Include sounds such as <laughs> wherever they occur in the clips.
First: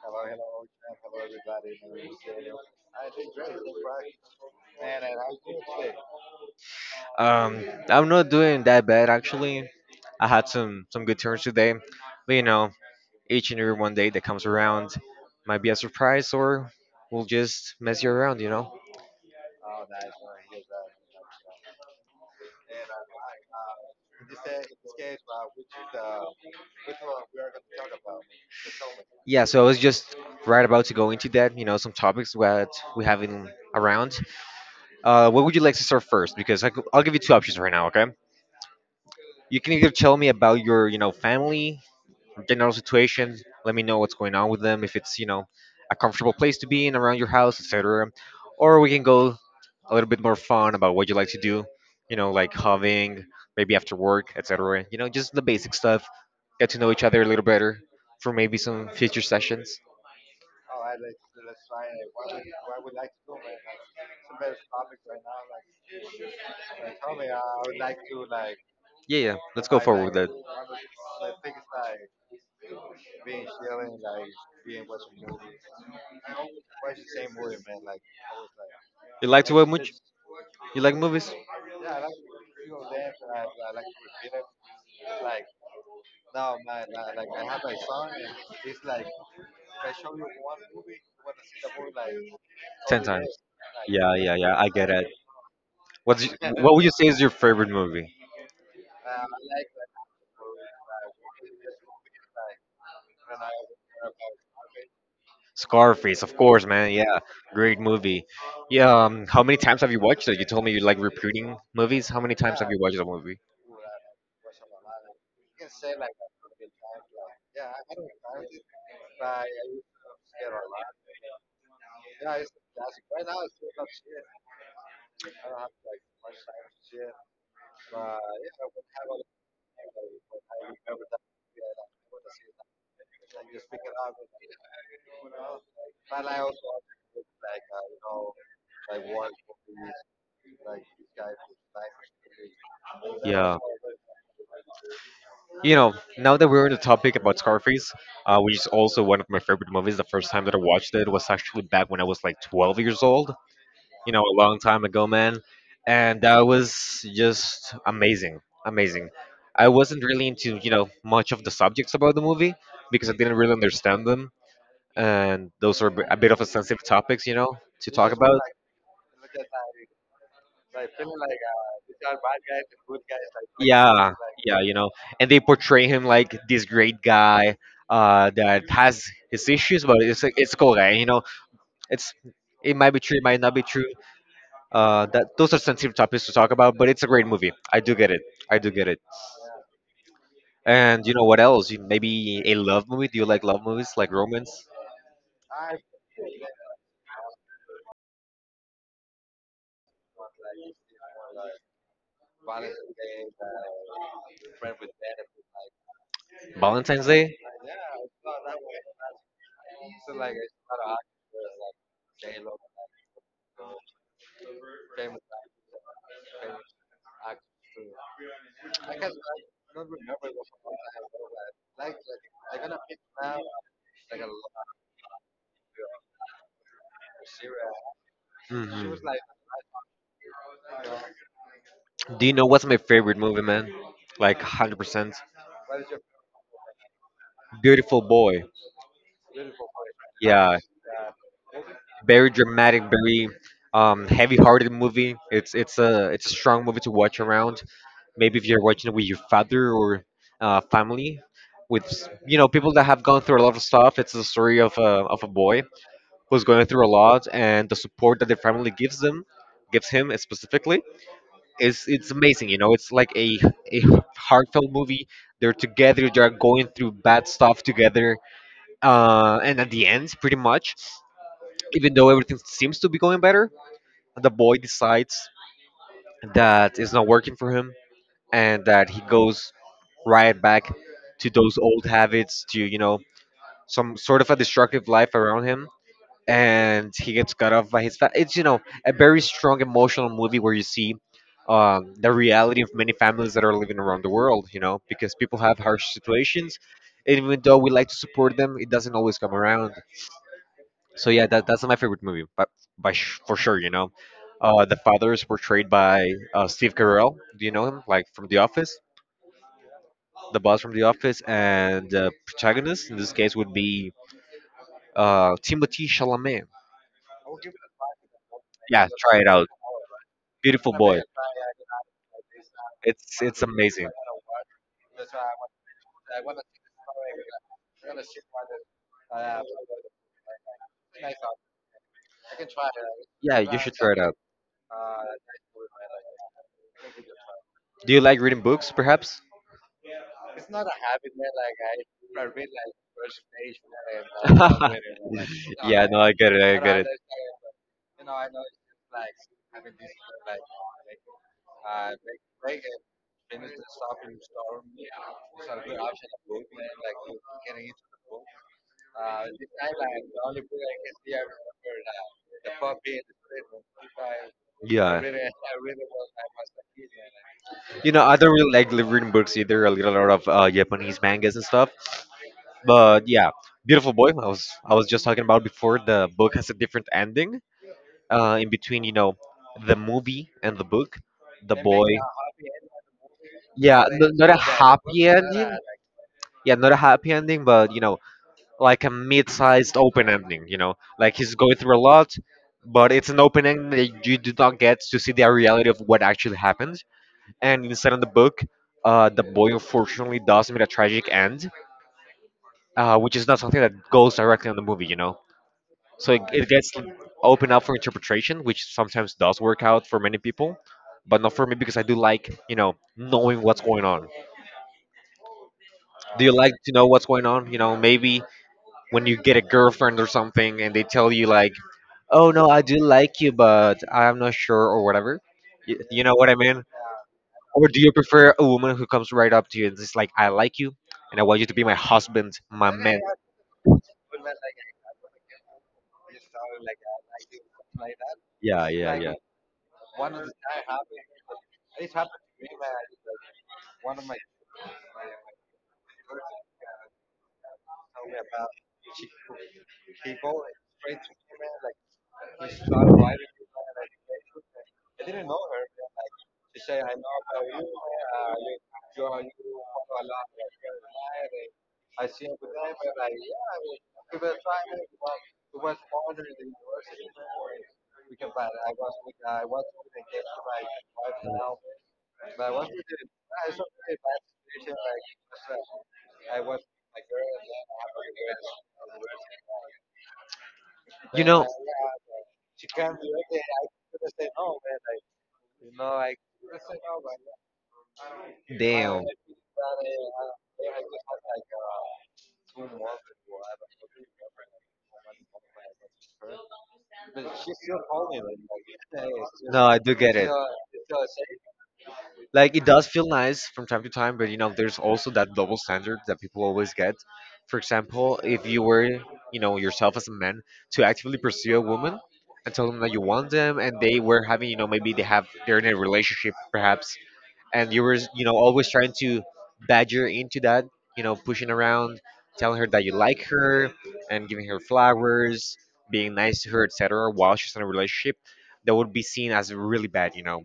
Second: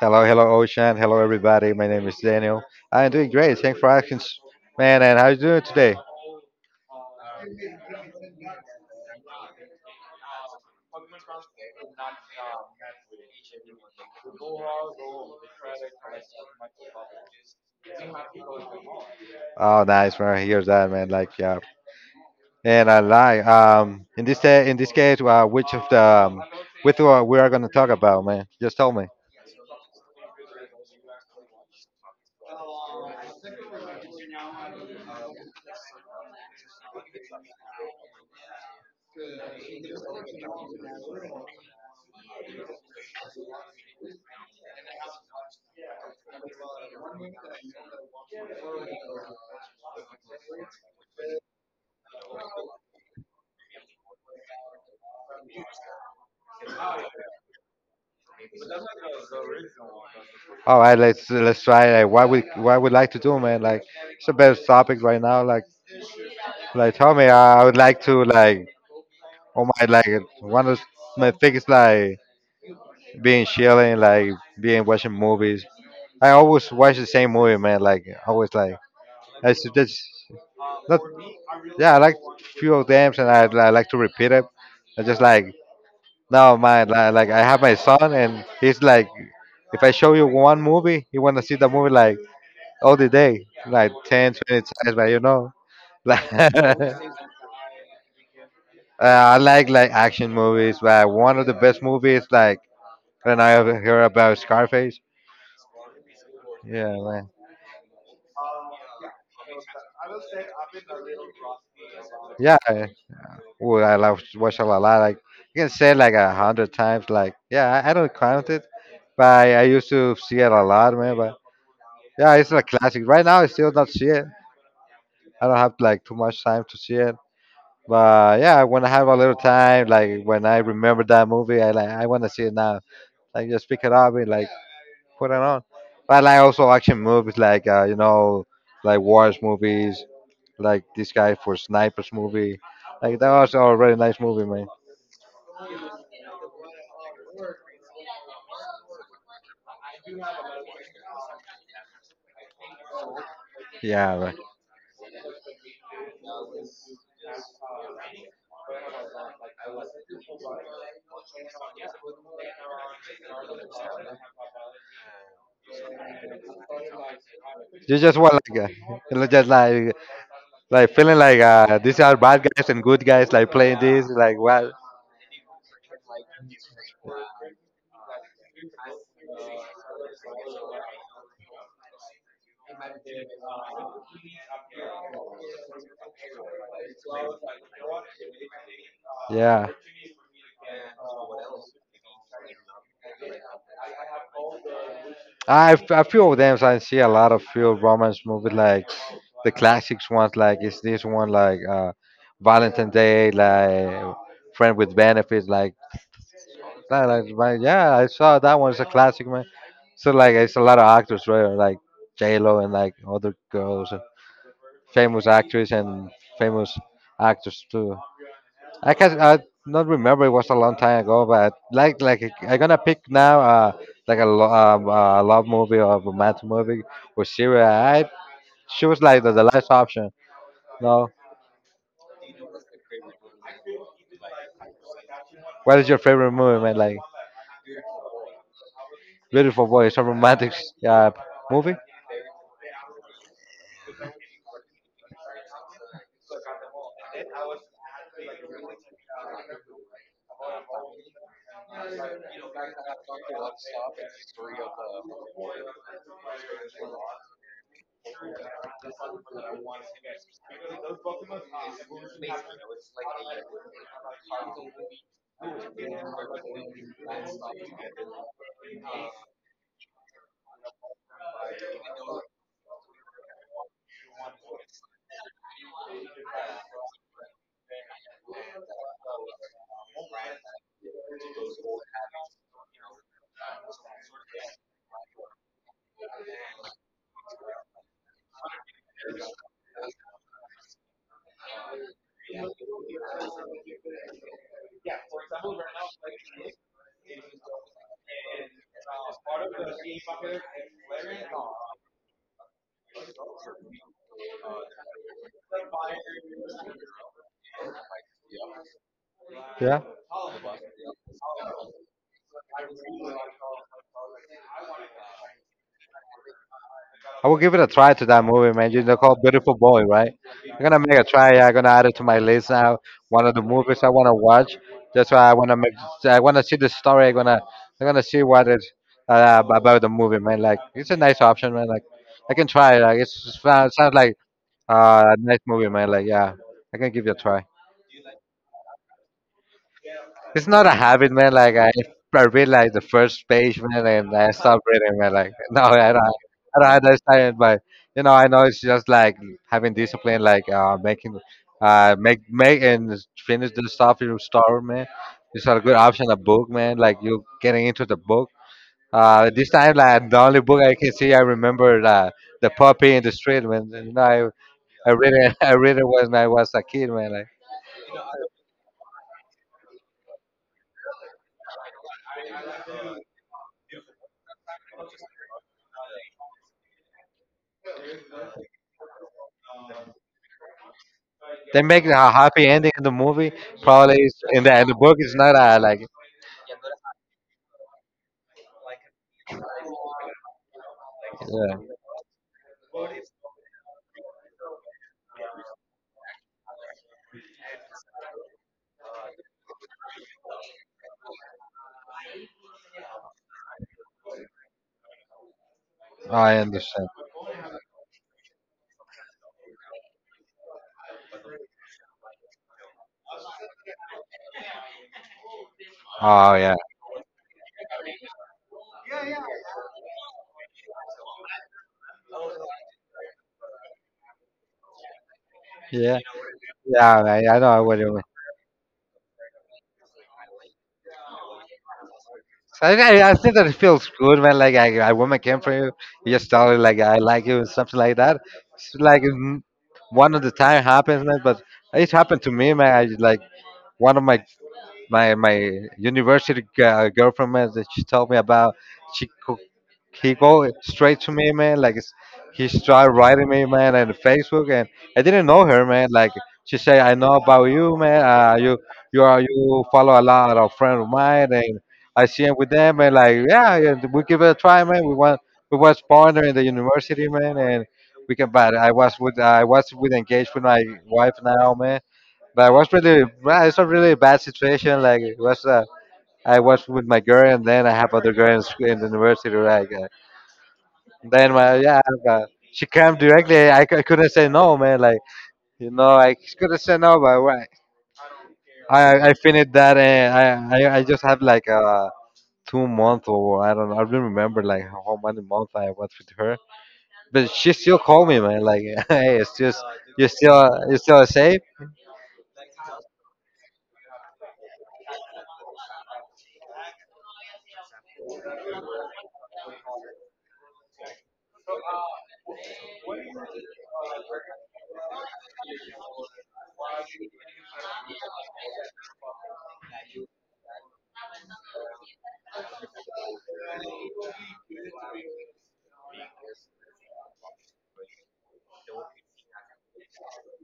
Hello, hello, Ocean. Hello, everybody. My name is Daniel. I'm doing great. Thanks for asking, man. And how you doing today? Um, I'm not doing that bad actually. I had some good turns today, but you know, each and every one day that comes around might be a surprise or will just mess you around. You know? Oh, nice, man. Here's that, man. Like, yeah. And I like in this in this case, which of the which one we are gonna talk about, man? Just tell me. Yeah. So I was just right about to go into that. You know, some topics that we have in around. What would you like to start first? Because I will give you two options right now. Okay. You can either tell me about your, you know, family general situation. Let me know what's going on with them. If it's, you know, a comfortable place to be in around your house, etc. Or we can go a little bit more fun about what you like to do. You know, like having maybe after work, etc. You know, just the basic stuff. Get to know each other a little better for maybe some future sessions. All right, let's try. Like, what we like to do, man? Like, it's the best topic right now. Like tell me, I would like to like. Yeah, yeah. Oh Let's go my, forward like with that. one of my things, like. Being chilling, like being watching movies. I always watch the same movie, man. Like always, like You like to watch much? just You like not. movies? Yeah, I like few of them, and I like to repeat it. I just like no, man. Like I have my son, and he's like, if I show you one movie, he wanna see the movie like all Ten the times. day, like Yeah, 10, yeah, yeah. 20 I get times, but it. you know, <laughs> What would you like. say is your favorite movie? I like action movies, but one of the best movies like when I ever hear about Scarface. Scarface, of course, man. Yeah, Yeah, man. great movie. Yeah, how many times have you watched it? You told me you like repeating movies. How many Yeah, times have you watched the movie? well, I love watch a lot. Like you can say it like 100 times. Like yeah, I don't count it, but I used to see it a lot, man. But yeah, it's a classic. Right now, I still not see it. I don't have like too much time to see it. But yeah, when I have a little time, like when I remember that movie, I like I want to see it now. Like just pick it up and like put it on. But like also action movies, like you know, like wars movies, like this guy for snipers movie. Like that was Yeah, a really nice movie, man. you know, now that we're on the topic about Scarface, which is also one of my favorite movies, the first time that I watched it was actually back when I was like 12 years old. You know, Yeah, a long time ago, man. And that was just amazing, amazing. I wasn't really into, you know, much of the subjects about the movie because I didn't really understand them. And a bit of a sensitive topics, you know, to you talk just want about. like, <laughs> you know, just like feeling like these are bad guys and good guys, like playing this, Yeah, like yeah, well, you know, and they portray him like this great guy that has his issues, but it's a cool guy, you know. It's, it might be true, it might not be true. That those are sensitive topics to talk about, but it's a great movie. I do get it. I do get it. yeah. And you know what else? Maybe a love movie. Do you like love movies, like romance, I few of them. So I see a lot of few romance movies like the classics ones. Like is this one like Valentine's Day, like Friend with Benefits. Like Valentine's Like, like, Day? man, yeah, I saw that one. It's a classic, man. So like, it's a lot of actors, right? Like J Lo and like other girls, famous actors and famous actors too. I can I not remember. It was a long time ago, but like I'm gonna pick now. Like a love movie or a romantic movie or serial. I Hmm. choose like the last option. No, Do you know what's my favorite movie, man? Like 100%. what is your favorite movie, man? Like Beautiful Boy. Beautiful Boy, it's a romantic Yeah, uh, movie. very dramatic, very heavy-hearted movie. It's a strong movie to watch around. Maybe if you're watching it with your father or family, with you know, people that have gone through a lot of stuff. It's the story of a boy who's going through a lot, and the support that the family gives them gives him specifically is, it's amazing. You know, it's like a heartfelt movie. They're together. They're going through bad stuff together, and at the end, pretty much even though everything seems to be going better, the boy decides that it's not working for him and that he goes right back to those old habits to, you know, some sort of a destructive life around him, and he gets cut off by his it's, you know, a very strong emotional movie where you see the reality of many families that are living around the world, you know, because people have harsh situations, and even though we like to support them, it doesn't always come around. So yeah, that's my favorite movie, but by for sure, you know. The father is portrayed by Steve Carell. Do you know him? Like from The Office, Yeah. the boss from The Office, and the protagonist in this case would be Timothy Chalamet. I will give it a try to that movie, man. You Yeah, know, try called it out. Beautiful Boy, right? I'm Beautiful gonna make Boy. a try. Yeah, I'm gonna add it to my list now. It's One of it's the movies amazing. I wanna watch. That's why I wanna make. I wanna see the story. I'm gonna. I'm gonna see what it about the movie, man. Like it's a nice option, man. Like I can try. It. Like it's Yeah, it you should sounds try sounds it out. like a nice movie, man. Like yeah, I can give it a try. Do you like reading books, perhaps? It's not a habit, man. Like I read like the first page, man, and I stopped <laughs> reading, man. Like <laughs> no, Yeah, no, I get it. I I don't get it. understand it, but you know, I know it's just like having discipline, like making, make and finish the stuff you start, man. It's a good option, a book, man. Like you getting into the book. This time, like the only book I can see, I remember the puppy in the street, man. You know, I Yeah. read it, <laughs> I read it when I was a kid, man. Like, You know, I don't really like reading books either. I read a lot of Japanese mangas and stuff. But yeah, Beautiful Boy. I was just talking about before. The book has a different ending. In between, you know, the movie and the book, the they make boy. a happy ending in the movie. Yeah, Probably not a in the book, happy it's not. ending. I like. Yeah, not a happy ending, but you know, like a mid-sized open ending. You know, like he's going through a lot, but Yeah, it's an open ending that you do not get to see the reality of what actually happened. And instead of the book, the boy unfortunately does meet a tragic end, which is not something that goes directly on the movie. You know. So it, I it gets understand. open up for interpretation, which sometimes does work out for many people, but not for me, because I do like, you know, knowing what's going on. Do you Oh like yeah, to know what's going on, you know, maybe when you get a girlfriend or something and they tell you like, oh no, I do like you, but I'm not sure, or whatever. you, yeah, you know what I mean? yeah. Man, I know Or do what you you. prefer a woman who comes right up to you and is like, I like you, and I want you to be my husband, So my man. I think that it feels good, man. Like I, a woman came for you, you just tell her like I like you, something like that. Yeah, It's yeah, like yeah. One of the time happens, man. But it happened to me, man. I like one of my university girlfriend man, that she told me about. She co- he go straight to me, man. Like it's, he started writing me, man, on Facebook, and I didn't know her, man. Like she said, I know about you, man. You you are you follow a lot of friends of mine, and I see him with them and like, yeah, yeah, we give it a try, man. We want we was partner in the university, man, and we can. But I was with engaged with my wife now, man. But I was really, well, it's a really bad situation. Like it was, I was with my girl, and then I have other girl in, school, in the university. Like You then know. my yeah, uh, she came directly. I couldn't say no, man. Like you know, I couldn't say no, but why? Damn. I finished that and I just have like 2 months or I don't know. I don't remember like how many months I was with her, but she still called me, man. Like, <laughs> hey, it's just No, I do get it. You still safe. Like it does feel nice from time to time, but you know, there's also that double standard that people always get. For example, if you were, you know, yourself as a man to actively pursue a woman and tell them that you want them, and they were having, you know, maybe they have, they're in a relationship perhaps, and you were, you know, always trying to badger into that, you know, pushing around, telling her that you like her and giving her flowers, being nice to her, etc., while she's in a relationship, that would be seen as really bad, you know.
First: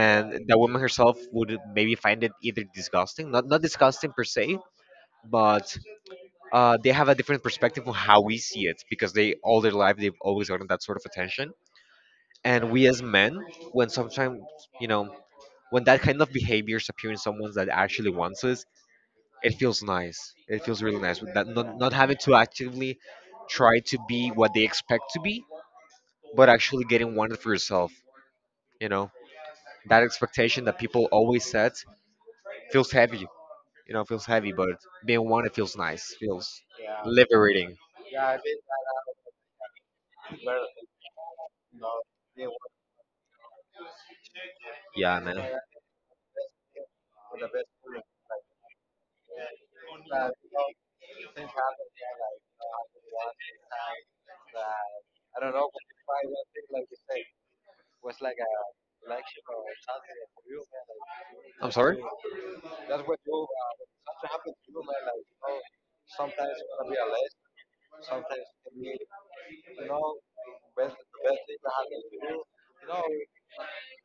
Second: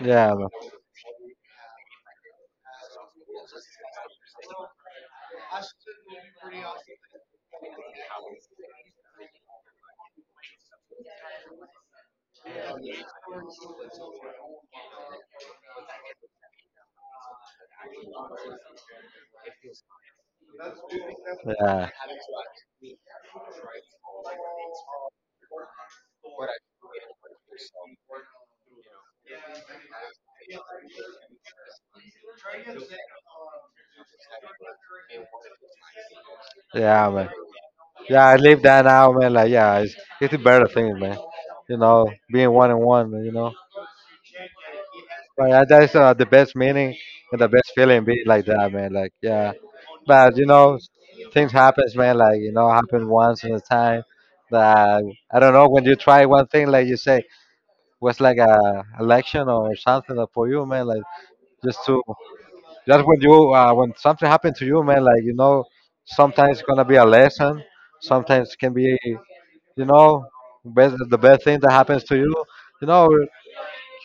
Yeah, bro. the woman herself would maybe find it either disgusting, not disgusting per se, but they have a different perspective on how we see it, because they, all their life they've always gotten that sort of attention. And we as men, when sometimes, you know, when that kind of behaviors appear in someone that actually wants us, it feels nice. It feels really nice. With that, not Yeah. not having to actively try to be what they expect to be, but actually getting wanted for yourself. You know, that expectation that people always set feels heavy. You know, feels heavy, but being wanted feels nice. Feels Yeah, man. liberating. Yeah, I live that now, man. Like, yeah, it's a better thing, man. You know, being one and one. You know, Yeah, man. like that's the best meaning and the best feeling. Be like that, man. Like, yeah. But you know, things happens, man. Like you know, happen once in a time. That I don't know when you try one thing, like you say, was like a election or something for you, man. Like I'm just sorry. to just when you when something happened to you, man, like you know, sometimes it's gonna be a lesson. Sometimes it can be, you know, best, the best thing that happens to you. You know,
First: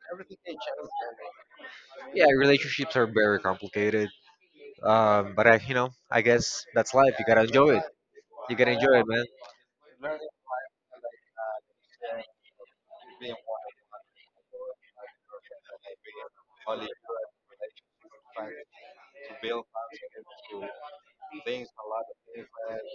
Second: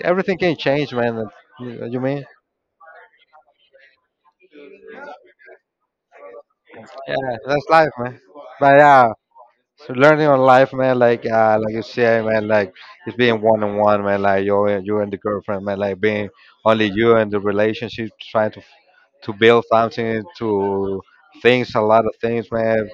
everything can change, man. You mean? Yeah, relationships are very complicated. But I, you know, I guess that's life. You Yeah, gotta that's enjoy it. life, man. You gotta But enjoy it, yeah. man. So learning on life, man, like you say, man, like it's being one on one, man, like you and you and the girlfriend, man, like being only you and the relationship, trying to build something, to things, a lot of things, man.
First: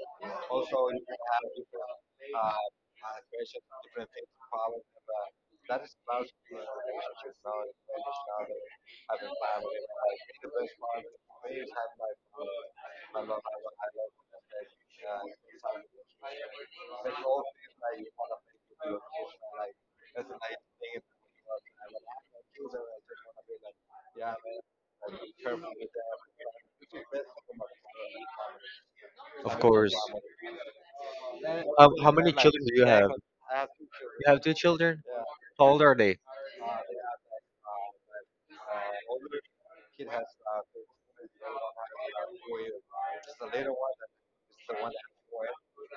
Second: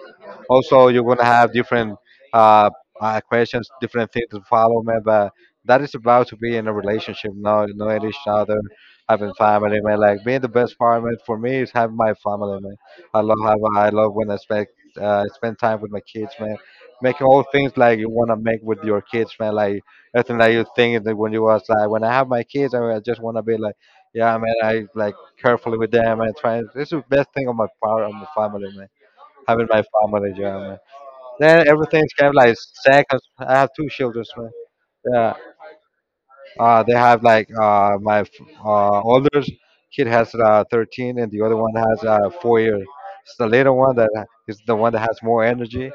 Also, you're gonna have different uh, questions, different things to follow, man. But that is about to be in a relationship, now knowing each other, having family, man. Like being the best part, man, for me is having my family, man. I love having, I love when I spend spend time with my kids, man, making all things like you want to make with your kids, man. Like everything that you think that when you was like, when I have my kids, I just want to be like, yeah, man. I like carefully with them and trying. This is the best thing on my part of my family, man. Of Having my course. family, yeah, man. Then How everything's kind many of like children do you have? seconds. I have two You children, have man. two children? Yeah, How old are they? They have like older kid has 13, and the other one has 4 years. It's the little one that is the one that has more energy.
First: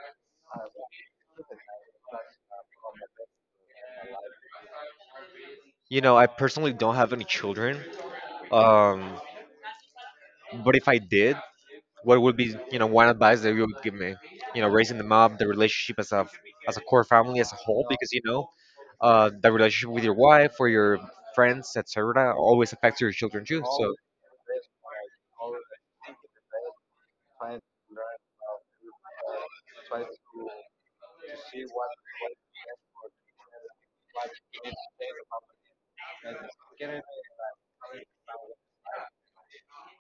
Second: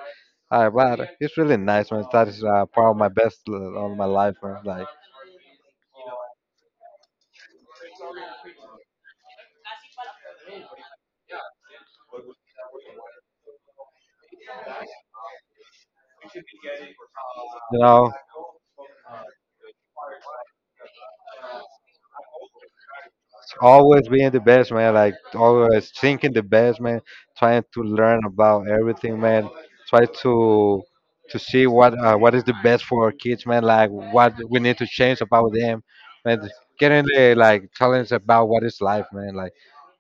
All right, but it's really nice, man. That is part of my best of my life, man. Like, You know, I personally don't have any children. Um, but if I did, what would be, you know, one advice that you would give me? You know, raising them up, the relationship as a core family as a you whole, know, because you know, the relationship with your wife or your friends, et cetera, always affects your children too. So, always being the best, man. Like, always thinking the best, man. Trying to learn about everything, man. Try to see what is the best for our kids, man. Like, what we need to change about them, man. Getting the like challenge about what is life, man. Like.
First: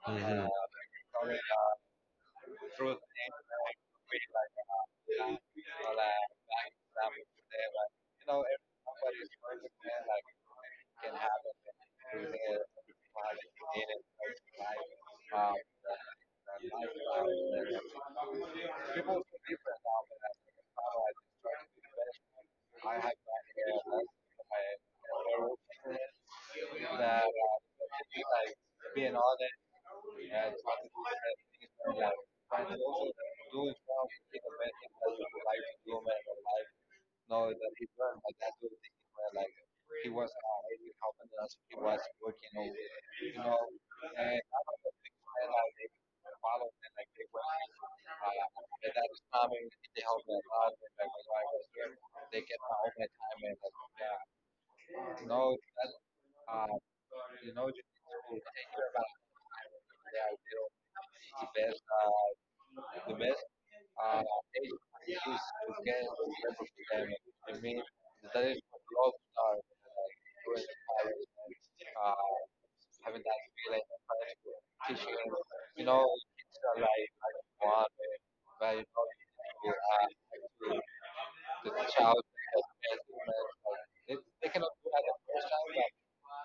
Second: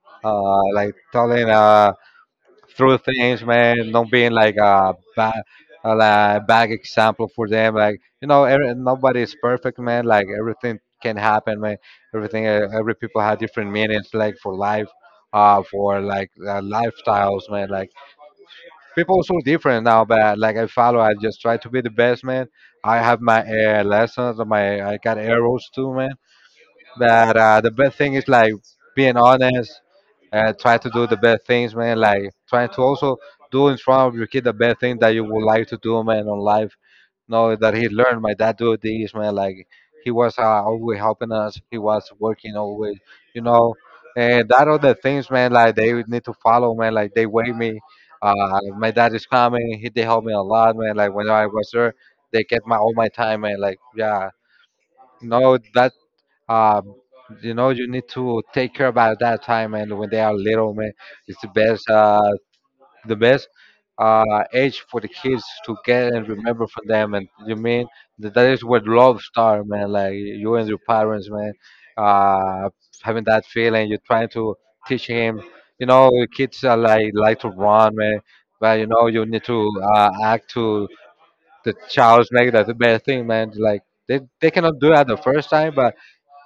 mhm. Like telling through things, man, not being like a bad, like bad example for them. Like you know, every, nobody is perfect, man. Like everything can happen, man. Everything, every people have different meanings, like for life, for like lifestyles, man. Like people are so different now, but like I follow, I just try to be the best, man. I have my lessons, my I got arrows too, man. But the best thing is like being honest and try to do the best things, man. Like trying to also do in front of your kid the best thing that you would like to do, man, on life. Know that he learned my dad do this, man. Like he was always helping us. He was working always, you know. And that are the things, man. Like they would need to follow, man. Like they wake me. My dad is coming. He they help me a lot, man. Like when I was there, they get my all my time, man. Like yeah, you know that um, you know, you need to take care about that time, and when they are little, man, it's the best, the best age for the kids to get and remember from them. And you mean that is where love starts, man. Like you and your parents, man, uh, having that feeling, you're trying to teach him. You know, kids are like to run, man, but you know, you need to act to the child's make that the best thing, man. Like they cannot do that the first time, but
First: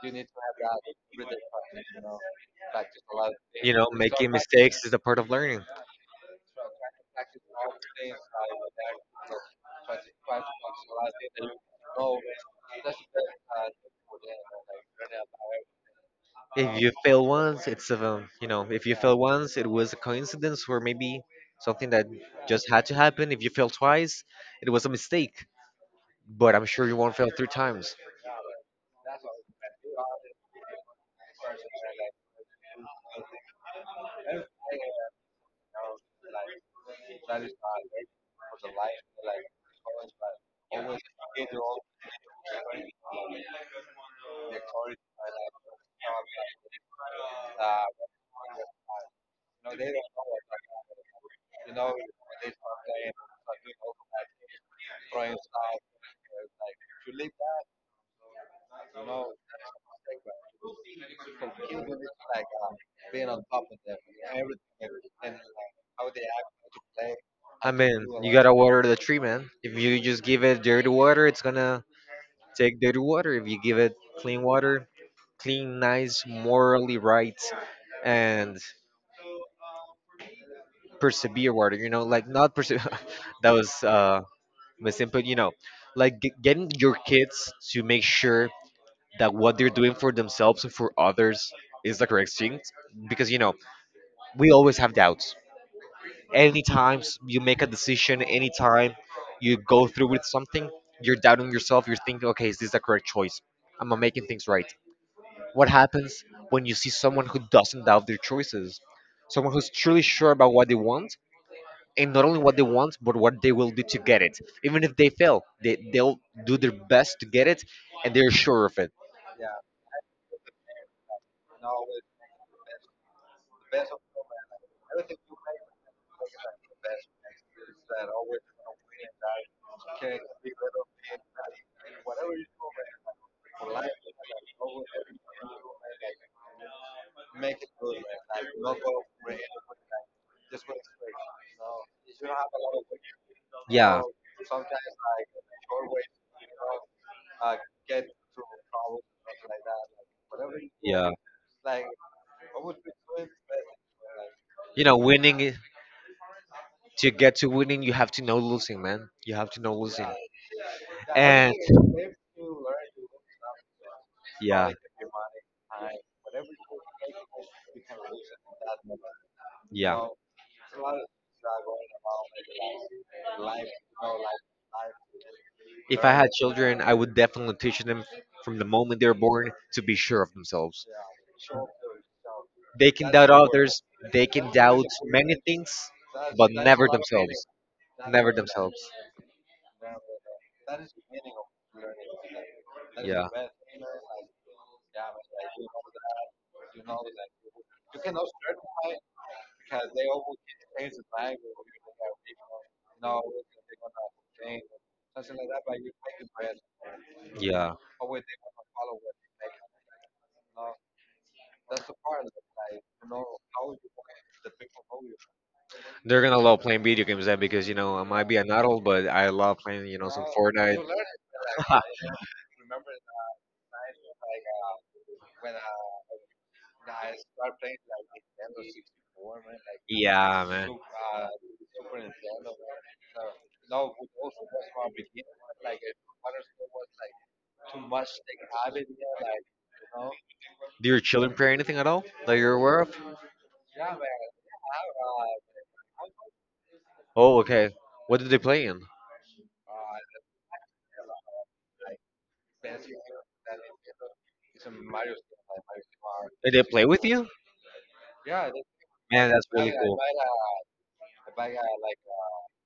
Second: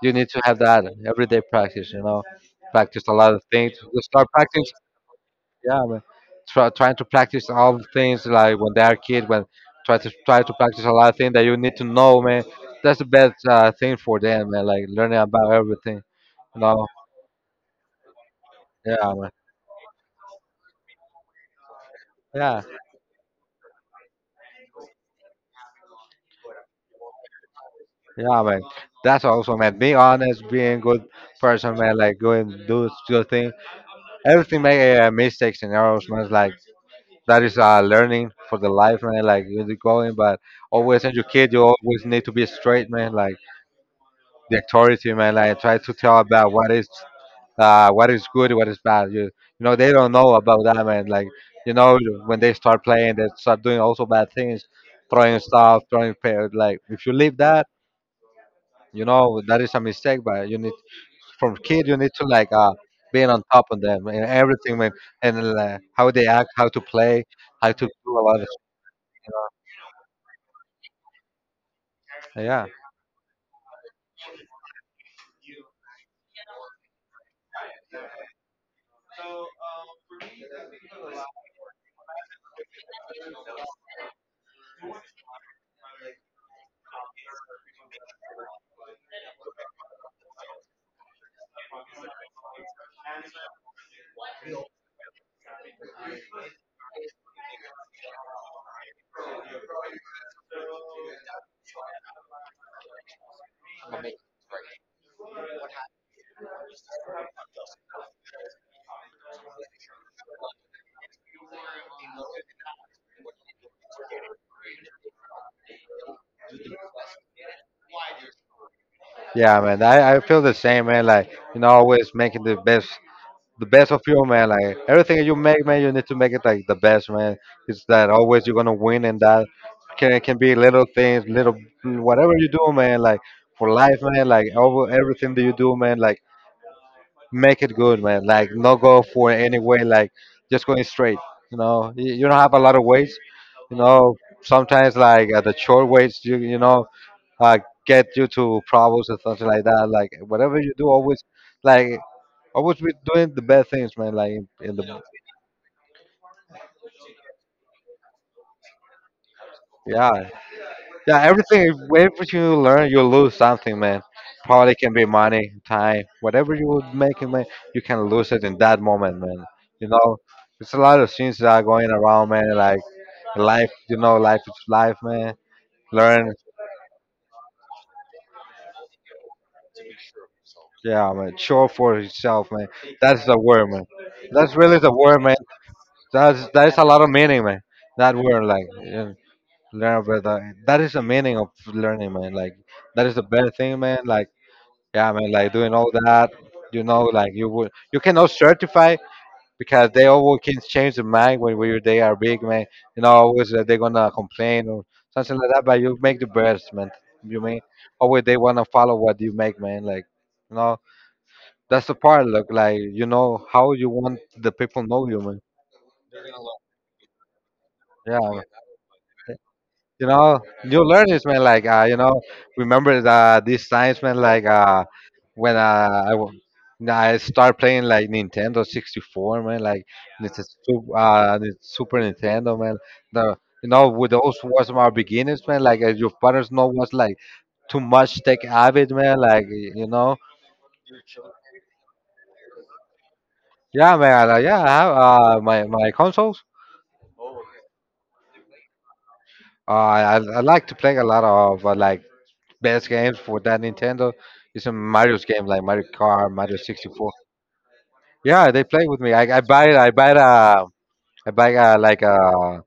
you need to have that everyday practice. You know, practice a lot of things. You know, You start making practice. mistakes is a part of learning. Yeah, man. Trying to practice all the things like when they are kids. When try to practice a lot of things that you need to know, man. That's the best thing for them, man. Like learning about everything. You If know. you fail once, it's a, you know, if you Yeah, fail man. once, it was a coincidence, or maybe something that Yeah, just had to happen. If you fail twice, it was a mistake. But I'm sure you won't fail three times. yeah, man. That's also, man. Being honest, being good person, man. Like going do good thing. Everything make mistakes and errors, man. Like that is learning for the life, man. Like you're going, but always as your kid, you always need to be straight, man. Like the authority, man. Like try to tell about what is good, what is bad. You know they don't know about that, man. Like you know when they start playing, they start doing also bad things, throwing stuff, like if you leave that, you know that is a mistake. But you need from kid, you need to like being on top of them and everything, man. And how they act, how to play, how I to mean, do a you lot of. gotta water the tree, man. If you just give it dirty water, it's gonna Yeah. take dirty water. If you give it clean water, clean, nice, morally right, and persevere water. You know, like not persevere. <laughs> That was misinput. You know, like getting your kids to make sure that what they're doing for themselves and for others is the correct thing, because you know, we always have doubts. Anytime you make a decision, anytime you go through with something, you're doubting yourself. You're thinking, okay, is this the correct choice? Am I making things right? What happens when you see someone who doesn't doubt their choices, someone who's truly sure about what they want, and not only what they want, but what they will do to get it? Even if they fail, they'll do their best to get it, and they're sure of it. Yeah, man. I feel the same, man. Like, you know, always making the best of you, man. Like everything that you make, man, you need to make it like the best, man. It's that always you're gonna win and that can be little things, little whatever you do, man, like for life, man, like over everything that you do, man, like make it good, man. Like no go for any way, like just going straight. You know, you don't have a lot of weights. You Yeah. know, sometimes like at the short weights, you know, uh, get you to problems and something like that. Like whatever you do, always like always be doing the best things, man. Like in You know, the to get to winning, you have to know losing, man. You have to know losing. yeah, yeah, And everything. Everything you learn, you lose something, man. yeah, Probably can be money, time, whatever you would make it, man. You can lose it in that moment, man. You yeah. know, it's a lot of things that are going around, man. Like life, you know, life is life, man. If I had Learn, children, I would definitely teach them from the moment they're born to be sure of themselves. yeah, man. Show for yourself, man. They can That's doubt the word, others, man. they can That's really doubt the word, man. many things, That's but that is a never lot of meaning, themselves. man. That Never word, like, themselves. yeah, learn about that. That is the meaning of learning, man. Like, that is the Yeah. best thing, man. Like, yeah, man. Like doing all that, you know, like you would, you cannot certify because they always can change their mind when they are big, man. You know, always they're gonna complain or something like that. But you make the best, man. You mean Yeah, always they wanna follow what you make, man. Like, you know, that's the part. Look, like you know how you want the people know you, man. they're gonna love playing video games then, because you know, I Yeah, might be an adult, but I love playing, you you know, some know you Fortnite. learn this man like <laughs> you know remember the, these times man like when uh, I w- when I start playing like Nintendo 64 man like Yeah, man. The Super Nintendo man the you know with those was my beginnings man like as your partners know was like too much tech avid man like you know Do your children play anything at all that you're aware of? yeah man yeah I have my my consoles Oh, okay. What did they play in? I like to play a lot of like best games for that Nintendo is some Mario's game like Mario Kart, Did Mario they play with 64. you? Yeah, they play with me. Man, that's really cool. I buy a, like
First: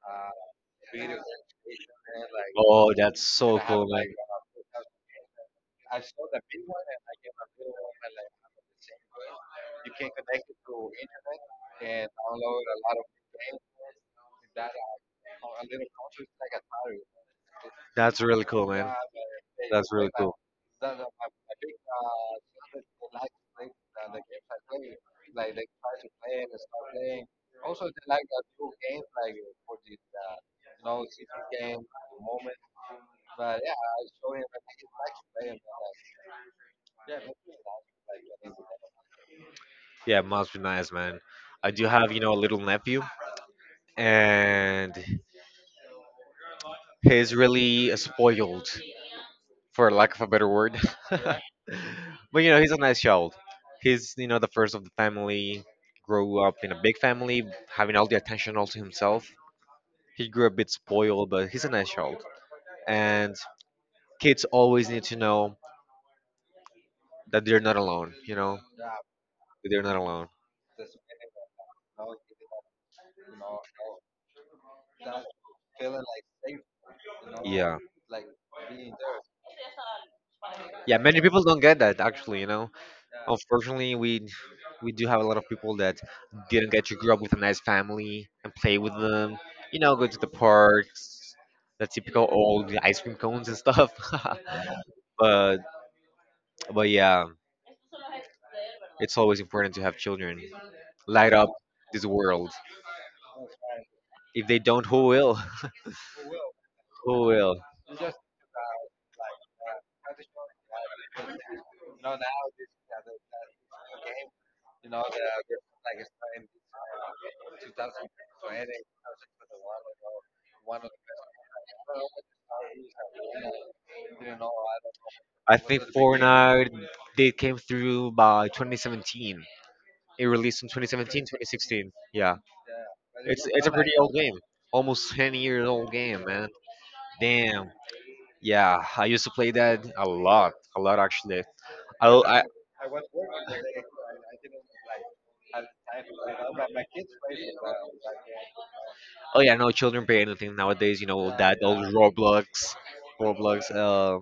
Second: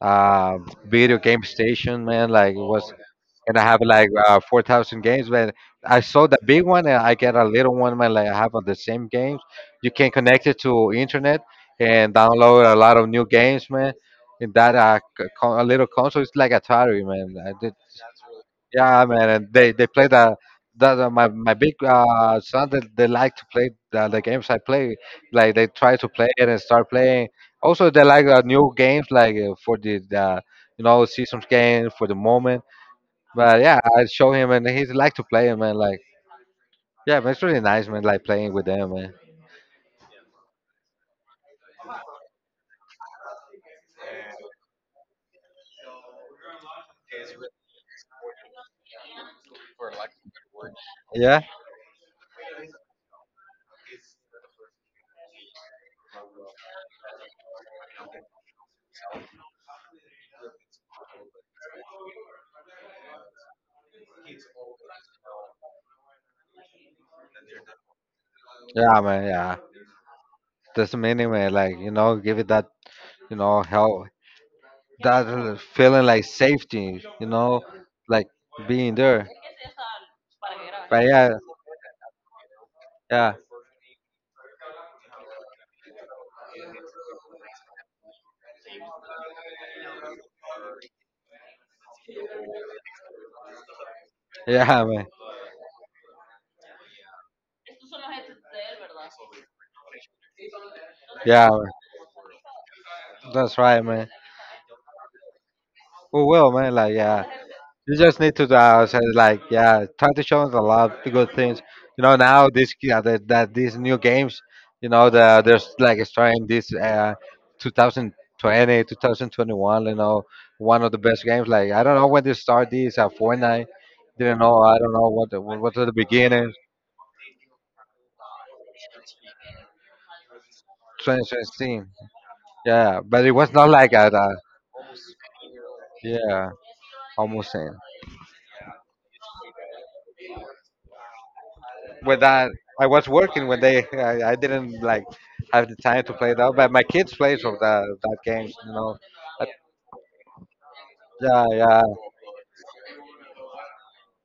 a video game station, man. Like it was, Oh, that's and so I have cool, man. like 4,000 games. Man, I saw the big one and I get a little one, man. Like I have the same games. You can connect it to internet and download a lot of new games, man. In that a little console, it's like Atari, man. I did That's really cool, man. yeah, man, and they That's play really the cool. that my my big son that they like to play the games I play. Like they try to play it and start playing. Also, they like new games like for the you know seasons game for the moment. But yeah, I show him and he like to play it, man. Like yeah, man, it's really nice, man. Like playing with them, man. Yeah, it must be nice, man. I do have, you know, a little nephew, and he's really spoiled, for lack of a better word. <laughs> But Yeah, you know, he's a nice child. He's you know the first of the family, grew up in a big family, having all the attention all to himself. He grew a bit spoiled, but he's a nice child. And kids always need to know that they're not alone. You know, yeah, man, yeah. they're not alone. That's the meaning, man. Like you know, give it that you know help. That feeling like safety, you know, Yeah. like being there. Yeah, But many yeah, people don't get that actually, you know, yeah, unfortunately we do have a lot of people that didn't get to grow up with a nice family and play with them, you know, go to the parks, the typical old ice cream cones and stuff. <laughs> yeah, man, <laughs> but but yeah, it's always important to have children light yeah, up man. this world. That's right, man. If they don't, who will? Oh well, man, like <laughs> yeah, Who will? you just need to say like, yeah, try to show them a lot of good things. You know, now this yeah, that these new games, you know, the, there's like it's trying this 2020, 2021. You know, one of the best games. Like I don't know when they start this Fortnite, didn't know. I don't know what the- I what was think the beginning. Fortnite, they came through by 2017. It released in 2017, 2016. 2016, yeah. Yeah, but it It's was not it's a like pretty at old game, almost 10 years old game, yeah, man. almost same. Damn. Yeah, I used to play that a lot actually. I, With I that I was working when they I didn't like have the time to play that, but my kids play some of that games, you know. Oh Uh, yeah, no, children play anything nowadays. You know, yeah, that yeah, old Roblox, Roblox.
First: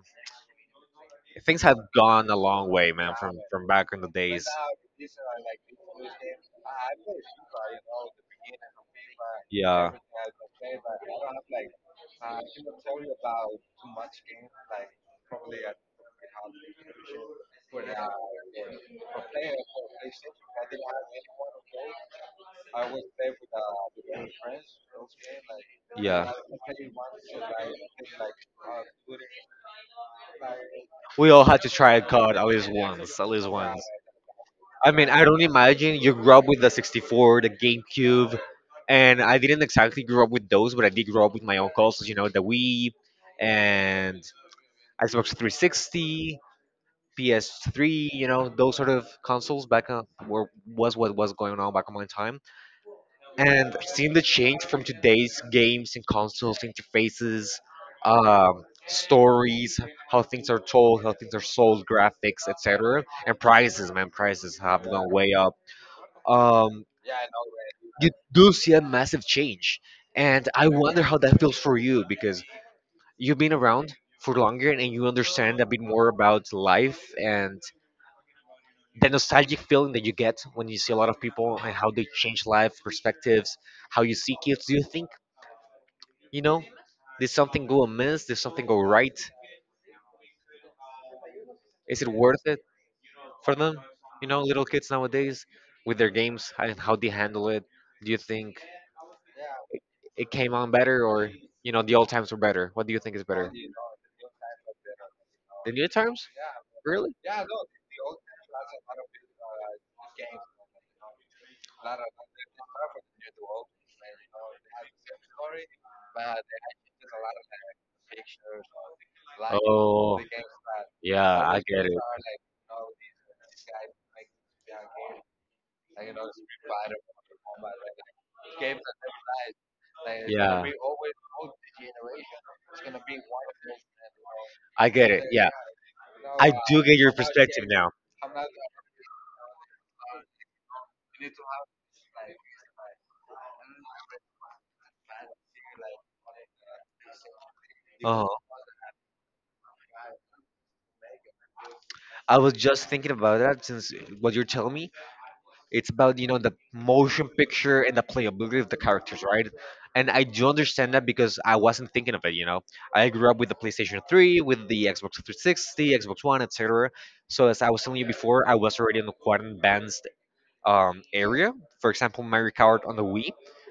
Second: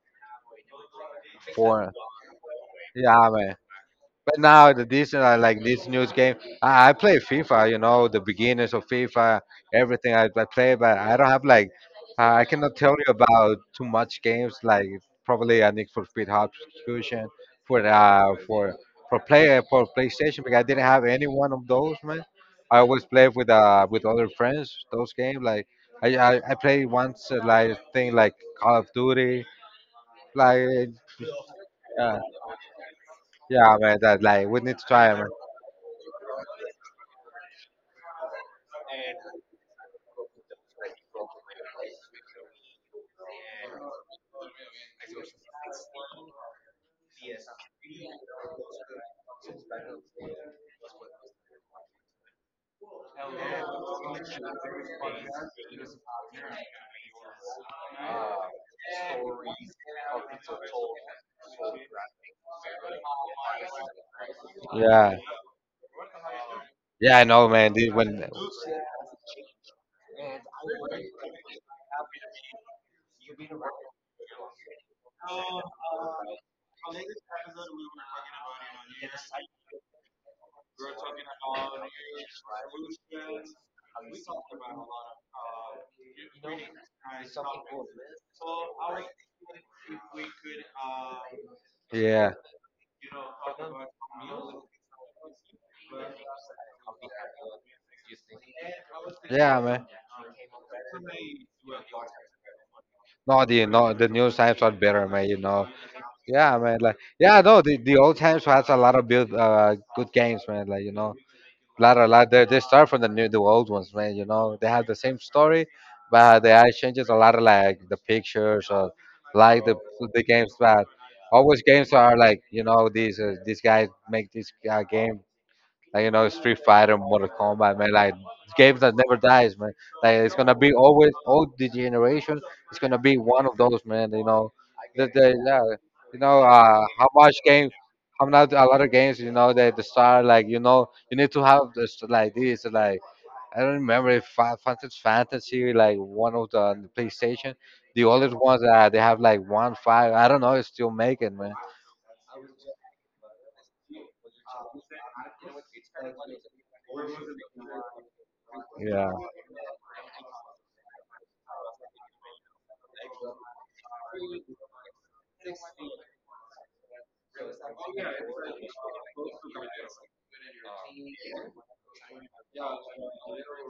Things have for gone a long way, man, yeah, from man. from back in the But days. now the this like this news game, I play FIFA. You know the beginners of FIFA, Yeah, everything I play, but I don't have like I cannot tell you about too much games like probably a Need for Speed Hot Fusion for uh for for play for PlayStation because I didn't have any one of those man. I always play with other friends those games like yeah. I play once like thing like Call of Duty like We all had to try a uh, card at least once, at least yeah once. man that like we need to I mean, try it, I man. don't imagine you grew up with the 64, the GameCube, and I didn't exactly grow up with those, but I did grow up with my own consoles, you know, the Wii and Xbox 360, PS3, you know, those sort of consoles back were was what was going on back on my time. And seeing the change from today's games and consoles, interfaces, stories, how things are told, how things are sold, graphics, etc., and prices, man, prices have gone Yeah. way up, um, Yeah, I know, man. They- you When do see a massive change. And I wonder how that feels for you because you've been around for longer and you understand a bit more about life, and the nostalgic feeling that you get when you see a lot of people and how they change life perspectives, how you see kids. Do you think, you know, did something go amiss? Did something go right? Is it yeah, worth it for them? You know, little kids nowadays with their games and how they handle it. Do you think yeah, it, man. it came on better, or you know the old times were better? What do you think is No, better? the no the new times are better, man. You know. The new times, Yeah, man. Like really? yeah, no, the old times has a lot of build good games, man. Like you know. Lot a lot. They start from the new the old ones, man. You know they have the same story, but they add changes a lot of like the pictures or like Oh, the games. But yeah, I always get games it. are like you know these guys make this game like you know, Street Fighter, Mortal Kombat, man. Like games that never dies, man. Like it's gonna Yeah, be always all the generation. It's gonna be one of those, man. You know, I get it. the Yeah, yeah, you know I do get how your much perspective game, now. how not a lot of games. You know, they the star like you know you need to have this like I don't remember if Fantasy like one of the, on the PlayStation. The Oh, oldest ones that they have like one five. I don't know. It's still making man. I was just thinking about that since what you're telling me. It's about you know the motion picture and the playability of the characters, right? And I do understand that because I wasn't thinking of it. You know, I grew up with the PlayStation 3, with the Xbox 360, Xbox One, etc. So as I was telling you before, I was already in the quite advanced area. For example, Mario Kart on the Wii,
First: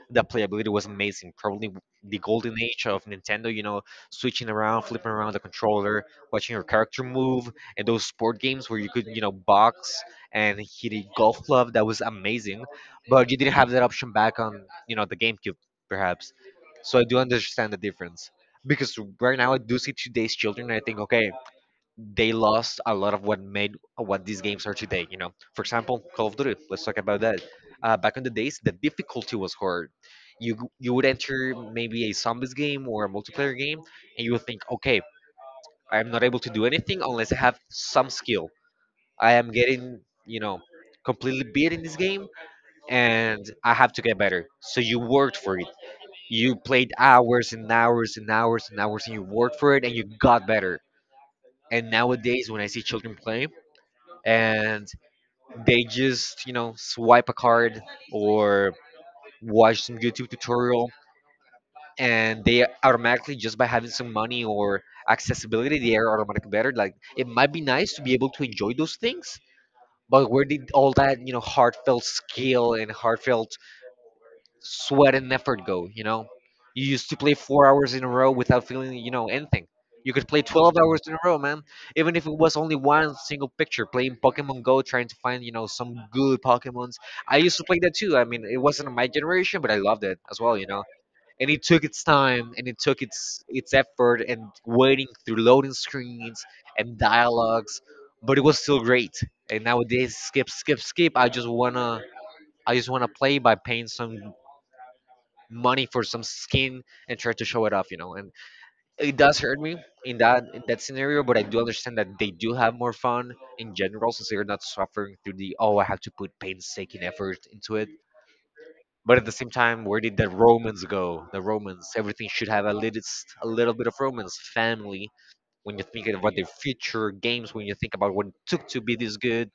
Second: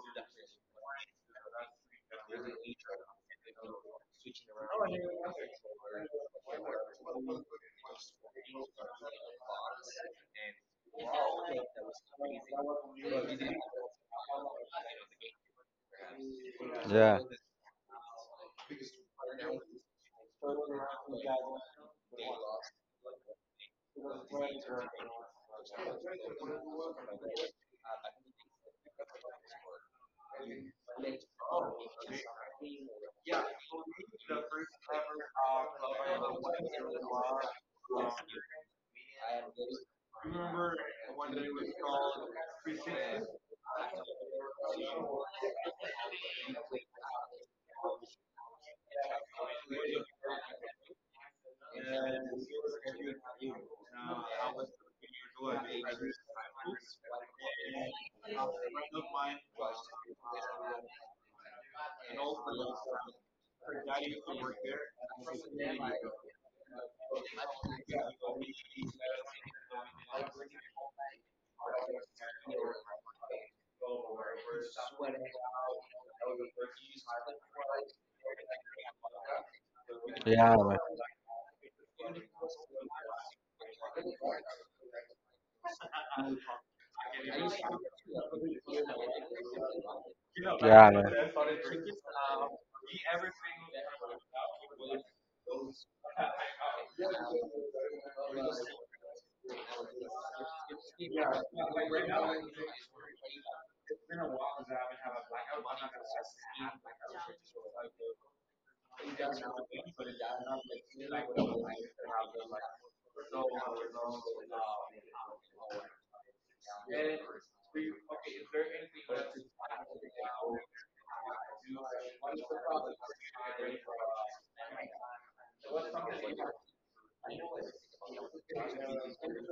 the playability was amazing. Probably the golden age of Nintendo. You know, switching around, flipping around the controller, watching your character move, and those sport games where you could, you know, box and hit a golf club. That was amazing. But you didn't have that option back on, you know, the GameCube, perhaps. So I do understand the difference because right now I do see today's children. And I think, okay, they lost a lot of what made what these games are today. You know, for example, Call of Duty. Let's talk about that. Back in the days, the difficulty was hard. You you would enter maybe a zombies game or a multiplayer game, and you would think, okay, I am not able to do anything unless I have some skill. I am getting, you know, completely beat in this game, and I have to get better. So you worked for it. You played hours and hours and hours and hours, and you worked for it, and you got better. And nowadays, when I see children playing, and they just you know swipe a card or watch some YouTube tutorial, and they automatically, just by having some money or accessibility, they are automatically better. Like, it might be nice to be able to enjoy those things, but where did all that you know heartfelt skill and heartfelt sweat and effort go, you know? You used to play 4 hours in a row without feeling, you know, anything. You could play 12 hours in a row, man. Even if it was only one single picture, playing Pokemon Go, trying to find, you know, some good Pokemons. I used to play that too. I mean, it wasn't my generation, but I loved it as well, you know? Yeah, man. And it took its time and it took its effort and waiting through loading screens and dialogues, but it was still great. And nowadays, skip, skip, skip. I just wanna I just want to play by paying some money for some skin and try to show it off, you know. And it does hurt me in that scenario, but I do understand that they do have more fun in general since they're not suffering through the oh I have to put painstaking effort into it. But at the same time, where did the romance go? The romance, everything should have a little bit of romance. Family, when you're thinking about their future, games, when you think about what it took to be this good,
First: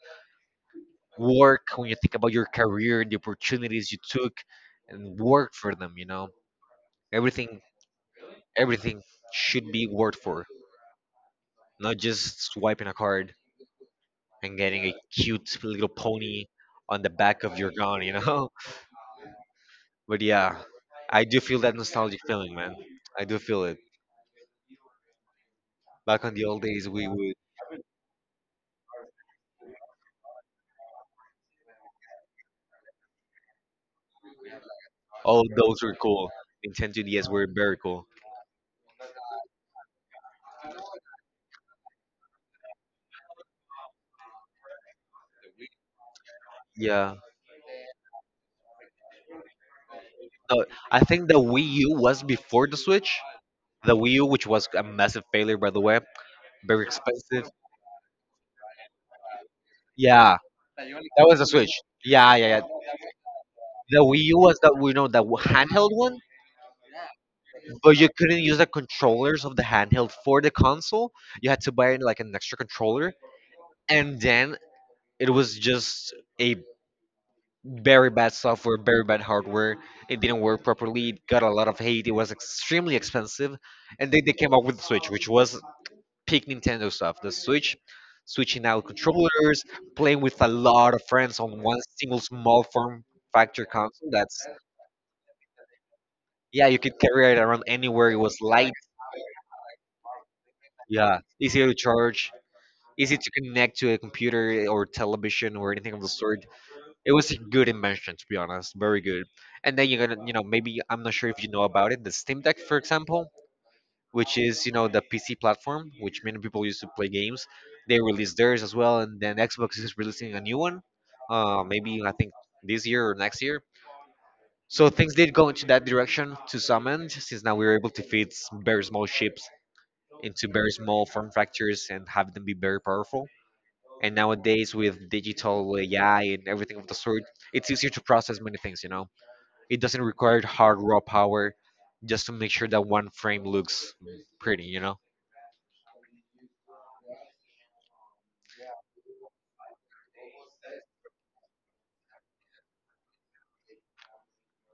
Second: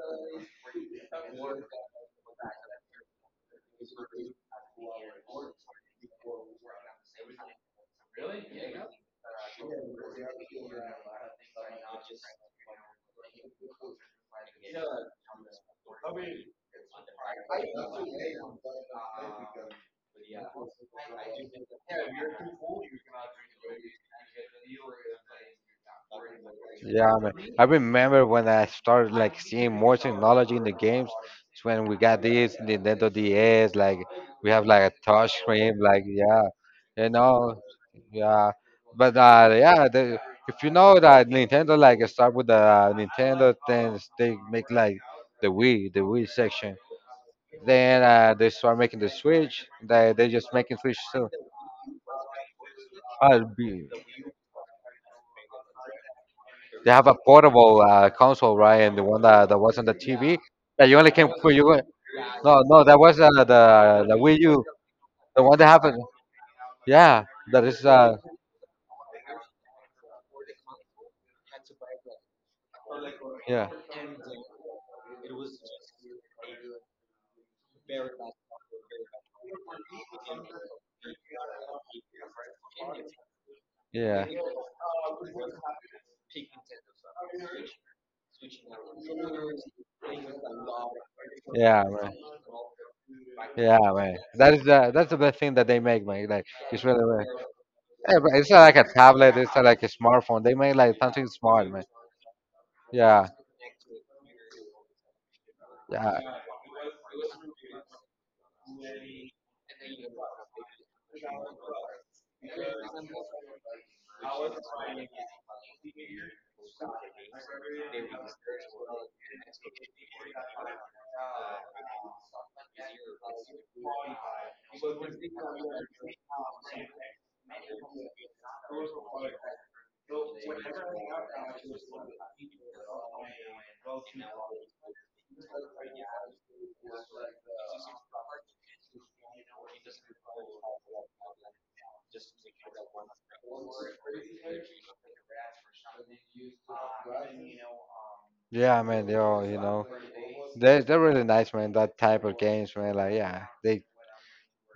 work, when you think about your career, the opportunities you took, and work for them, you know, everything. Everything should be worked for, not just swiping a card and getting a cute little pony on the back of your gun, you know? <laughs> But yeah, I do feel that nostalgic feeling, man. I do feel it. Back on the old days, we Yeah, man. would, I remember when I started like seeing more technology in the games. It's when we got this Nintendo DS, like we have like a touch oh, screen, those were like cool. yeah, Nintendo you DS were know, very cool. yeah. But yeah, the, if you know that Nintendo like start with the Nintendo, then they make like the Wii section. Yeah. Then they start making the Switch. They just No, making Switch I too. think the Wii U was before the Switch. Uh, be- The Wii U, which was a massive failure, by the way, very They have a expensive. portable console, right? And the one that was on the Yeah, TV that you only that can was the put you. Switch. Yeah, yeah, No, no, that yeah. was The the Wii Wii U was U, that we know the the one that handheld happened. one. Yeah, that is. But you couldn't use the controllers of the handheld for the console. You had to buy like an extra controller, Yeah, and then it was just a very bad software, very bad hardware. It didn't work properly. It got a lot of hate. It was extremely expensive, and then yeah. they came up with the Switch, which was peak Nintendo stuff. The Switch, switching out controllers, playing with a lot of friends on one Yeah, man. single small form factor Yeah, console. man. That's That is the that's the best thing that they make, man. Like yeah, you it's could really, really. carry it around anywhere. It Yeah, but was it's not light. like a tablet. It's not like a smartphone. They made like Yeah, something small, easy to man. charge, easy Yeah, to connect to a computer or television or anything of the yeah, sort. It was a good invention, to be honest, very good. And then you're gonna, you know, maybe I'm not sure if you know about it, the Steam Deck, for example, which is you know the PC platform, which many people use to play games. They released theirs as well, and then Xbox is releasing a new one, maybe I think this year or next year. So things did go into that direction to some end, since now we were able to fit very small ships into very small form factors and have them be very powerful. And nowadays, with digital AI and everything of the sort, it's easier to process many things, you know? It doesn't require hard raw power just to make sure that one frame looks pretty, you know? yeah, man. Yo, you know, they're really nice, man. That type of games, man. Like, yeah, they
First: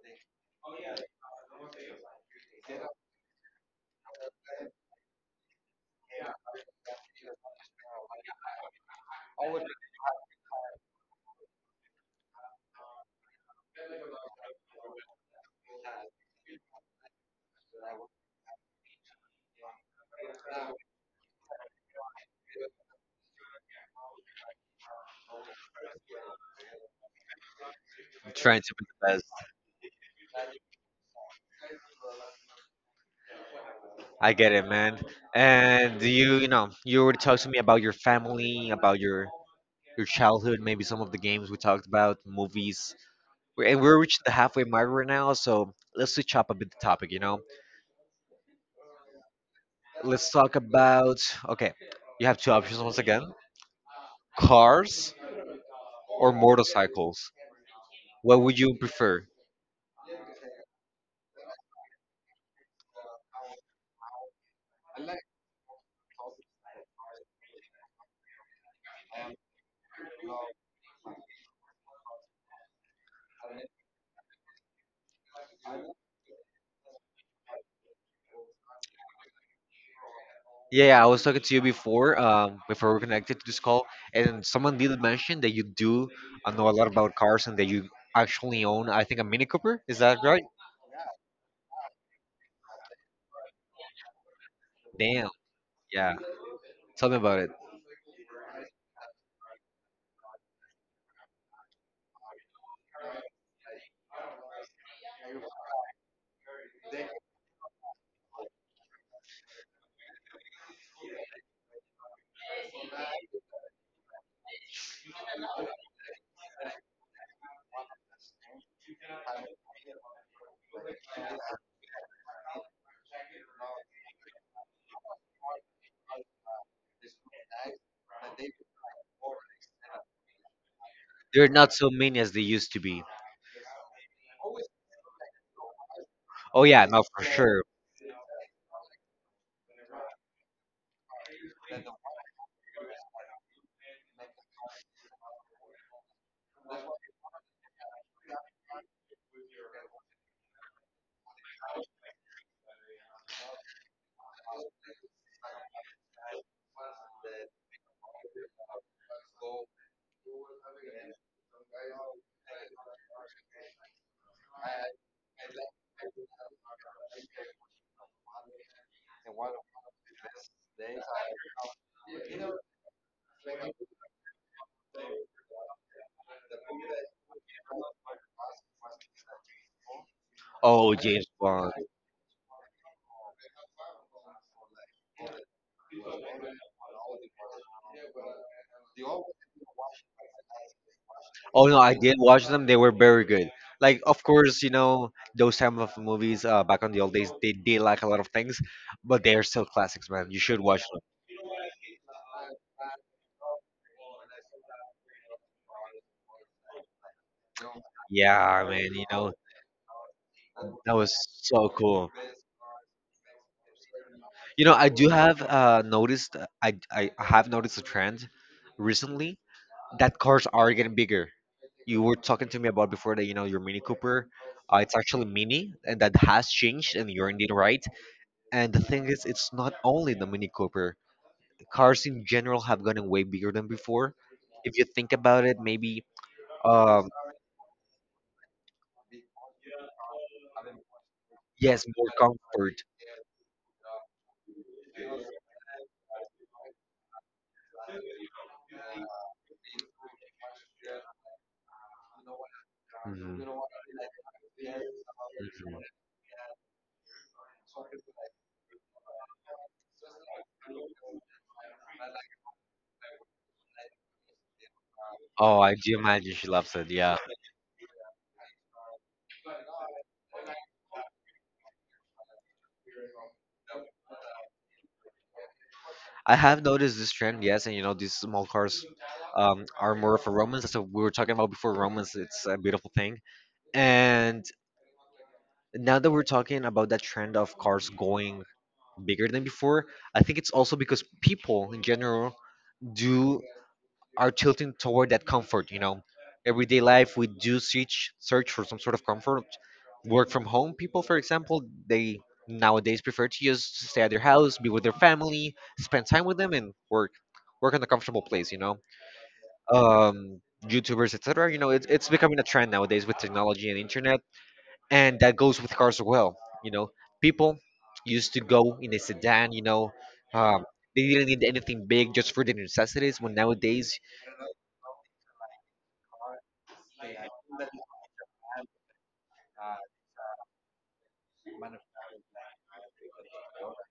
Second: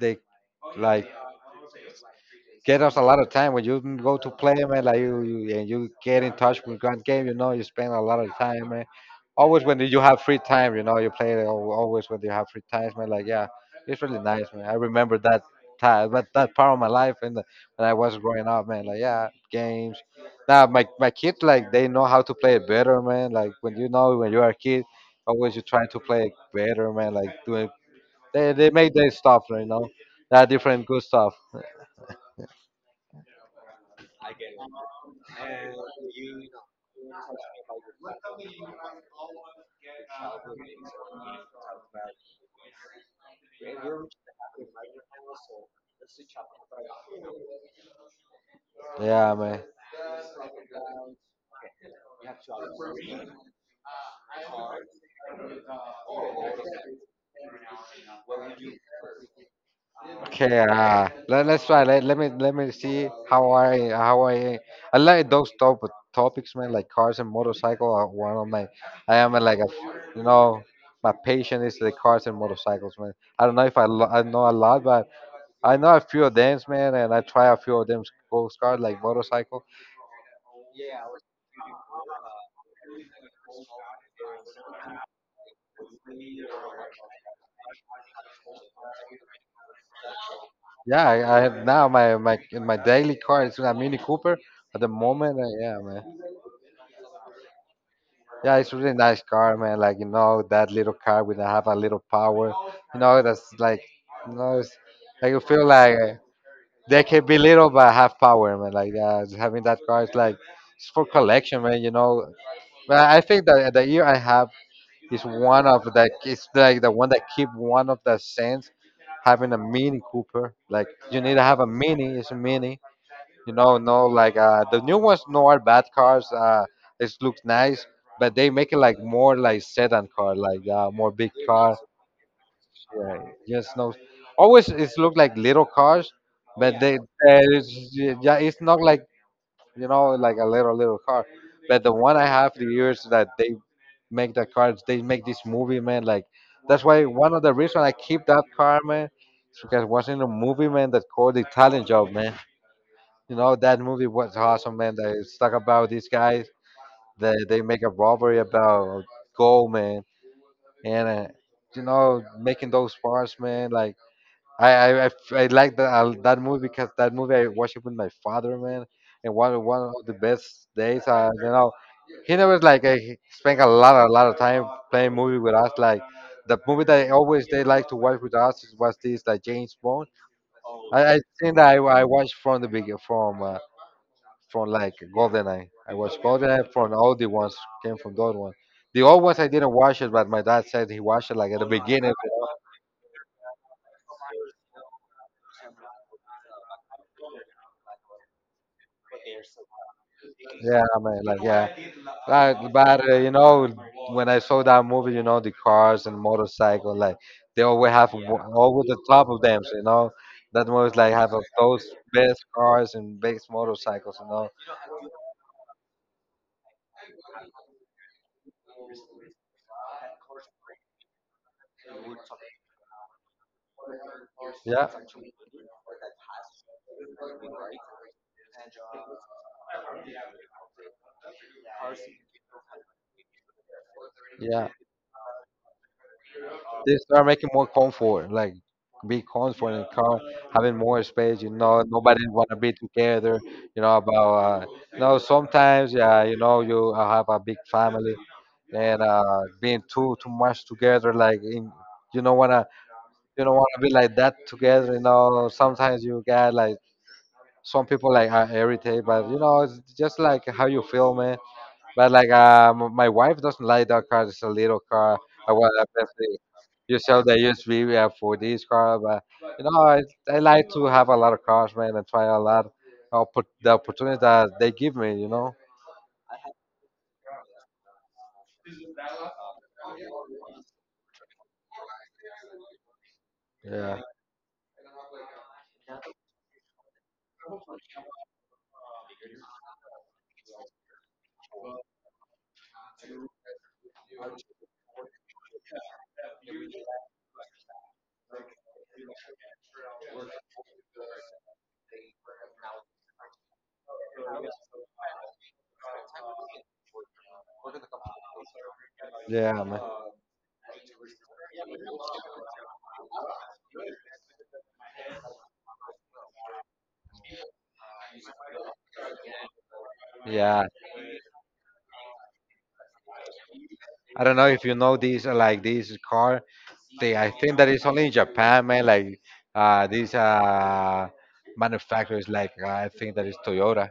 they like get us a lot of time when you go to play, man. Like you and you get in touch with grand game, you know, you spend a lot of time, man. Always when you have free time, you know, you play always when you have free time, man. Like yeah, it's really nice, man. I remember that that part of my life, and when I was growing up, man. Like, yeah, games now. My kids, like, they know how to play it better, man. Like, when you know, when you are a kid, always you try to play it better, man. Like doing, I'm they trying they to be make the their best. stuff, you know. They are different good stuff. I get it, man. And you know, you already talked to me about your family, about your childhood, maybe some of the games we talked about, movies. And we're reaching the halfway mark right now, so let's switch up a bit the topic, you know? Yeah, man. Let's talk about okay, you have two options once again, cars or motorcycles. What would you prefer? Okay, let's try. Let me see how I like those topics, man. Like cars and motorcycle are one of my. I am like you know, my passion is the cars and motorcycles, man. I don't know if I I know a lot, but I know a few of them, man, and I try a few of them, those cars like motorcycle. Yeah, yeah, I was talking to you before, before we connected to this call, and someone did mention that you do know a lot about cars and that you actually own, I think, a Mini Cooper. Is that right? Yeah, I have now my my daily car is a Mini Cooper at the Damn, moment. Yeah, man. yeah. Tell me about it. Yeah, it's really nice car, man. Like, you know, that little car with have a little power. You know, that's like, you know, like you feel like they can be little but have power, man. Like yeah, just having that car is like it's for collection, man. You know, but I think that the year I have is one of the, it's like the one that keep one of the sense having a Mini Cooper. Like you need to have a Mini. It's a Mini, you know, no, like the new ones no are bad cars. It looks nice, but they make it like more like sedan car, like more big There are car. not so many as they used to be. Yeah, just no. Always it's look like little cars, Oh but yeah, they no, for sure. there's yeah, it's not like, you know, like a little little car. But the one I have, the years that they make the cars, they make this movie, man. Like that's why one of the reasons I keep that car, man, is because it was in a movie, man, that called the Italian Job, man. You know that movie was awesome, man. That it's talk about these guys that they make a robbery about gold, man, and you know, making those parts, man. Like I like that that movie, because that movie I watched it with my father, man, and one of the best days. You know, he never like he spent a lot of time playing movie with us. Like the movie that always they like to watch with us was this like James Bond. Oh, I James think that Bond. I watched from the beginning from. From like GoldenEye. I watched GoldenEye from all the ones came from those ones. The old ones I didn't watch it, but my dad said he watched it like at Oh the no, I beginning. did watch them. They were very good. Like, of course, you know those type of movies back on the old days. They did like a lot of things, but they are still classics, man. You should Yeah, watch. I Them. mean, like yeah, like but you know, when I saw that movie, you know, the cars and motorcycle, like they always have Yeah, always man. the You top know of them, you know. That that movies was like have of so those cool. best cars and best motorcycles, you know. You know, I do have noticed. I have noticed a trend recently that cars are getting bigger. You were talking to me about before that. You know your Mini Cooper. Yeah, It's actually Mini, and that has changed. And you're indeed right. And the thing is, it's not only the Mini Cooper. Cars in general have gotten way bigger than before. yeah. If you think about it, maybe They um start making more comfort, like be comfort and car, having more space. You know, yes, more nobody wanna be comfort. together. You know about you know, sometimes yeah, you know, you have a big family and being too much together, like in, you don't wanna Mhm. you don't wanna be like that together. You know, sometimes you get like some people like are irritated, but you know, it's just like how you feel, man. But like my wife doesn't like that car. It's a little car. I Oh, want I a do imagine Bentley. she loves it. You Yeah, sell the USB we have for this car, but you know I like to have a lot of cars, man, and try a lot. I'll put the opportunity that they give me, you know. I have noticed this trend. Yes, and you know these small cars are more for romance. That's what we were talking about before. Romance, it's a beautiful thing. Yeah, And now that we're talking about that trend of cars going bigger than before, I think it's also because people in general do are tilting toward that comfort. You know, everyday life, we do search for some sort of comfort. Work from home people, for example, they nowadays prefer to just stay at their house, be with their family, spend time with them, and work, work in a comfortable place, you know. yeah, man. um YouTubers, etc. You know, it's becoming a trend nowadays with technology and internet, and that goes with cars as well, you know. People used to go in a sedan, you know. um, Yeah, they didn't need anything big, just for their necessities, when nowadays. I don't know if you know this like this car. I think that it's only in Japan, man. Like these manufacturers, like I think that is Toyota.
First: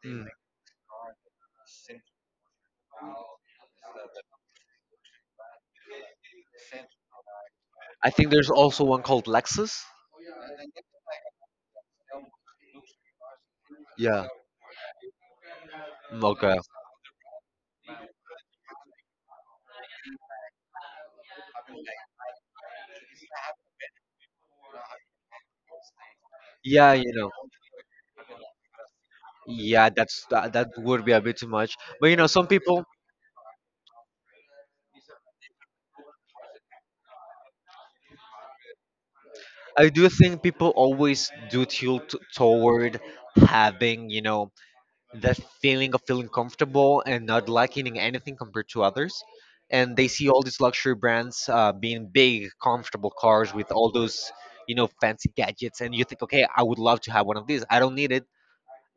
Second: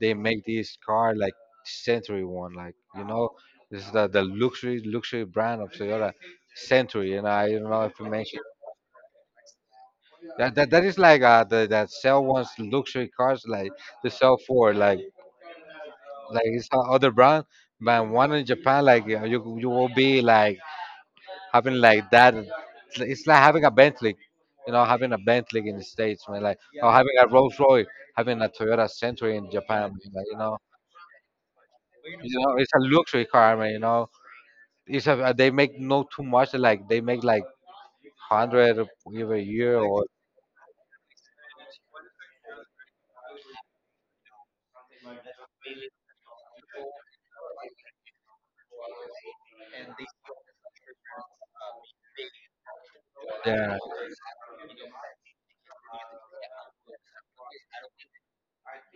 They Mm. make this car like Century one, like you know, this is the luxury luxury brand of Toyota Century. And I don't know if you I think mentioned there's also one called Lexus. That is like that sell ones luxury cars like they Yeah. sell for Mm, like okay. it's a other brand, but one in Japan, like you you will be like having like that. It's like having a Bentley. You know, having a Bentley in the States, man, like or Yeah, you having a know. Rolls Royce, having a Toyota Century in Yeah, Japan, like, that's that, that would be a bit too much. But you know, you some know, it's a people. luxury car, man. You know, it's a, they make no too much like they make like 100 every year I or do think people always do tilt toward having, you know, that feeling of feeling comfortable and not lacking anything compared to others. And they see all these luxury brands being big, comfortable cars with yeah all those, you know, fancy gadgets. And you think, okay, I would love to have one of these. I don't need it,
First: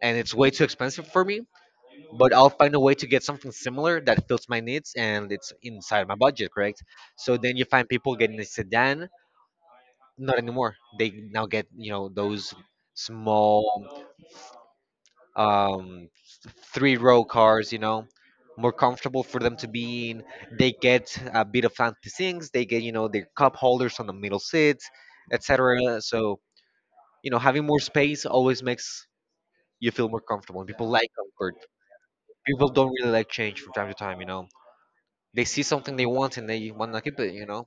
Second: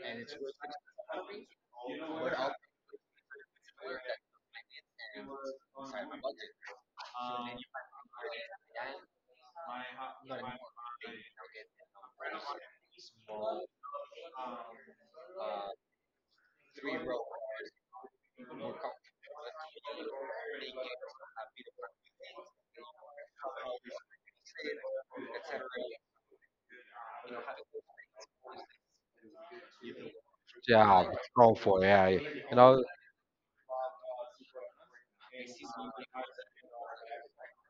and it's way too expensive for me. But I'll find a way to get something similar that fits my needs and it's inside my budget, correct? So then you find people getting a sedan. Not anymore. They now get, you know, those small um, three-row cars. You know, more comfortable for them to be in. They get a bit of fancy things. They get, you know, their cup holders on the middle seats, etc. So you know, having more space always makes you feel more comfortable, and people yeah like it's comfort. comfort yeah you People know. don't really like change from time to time, you know. They see something they want and they want to keep it, you know.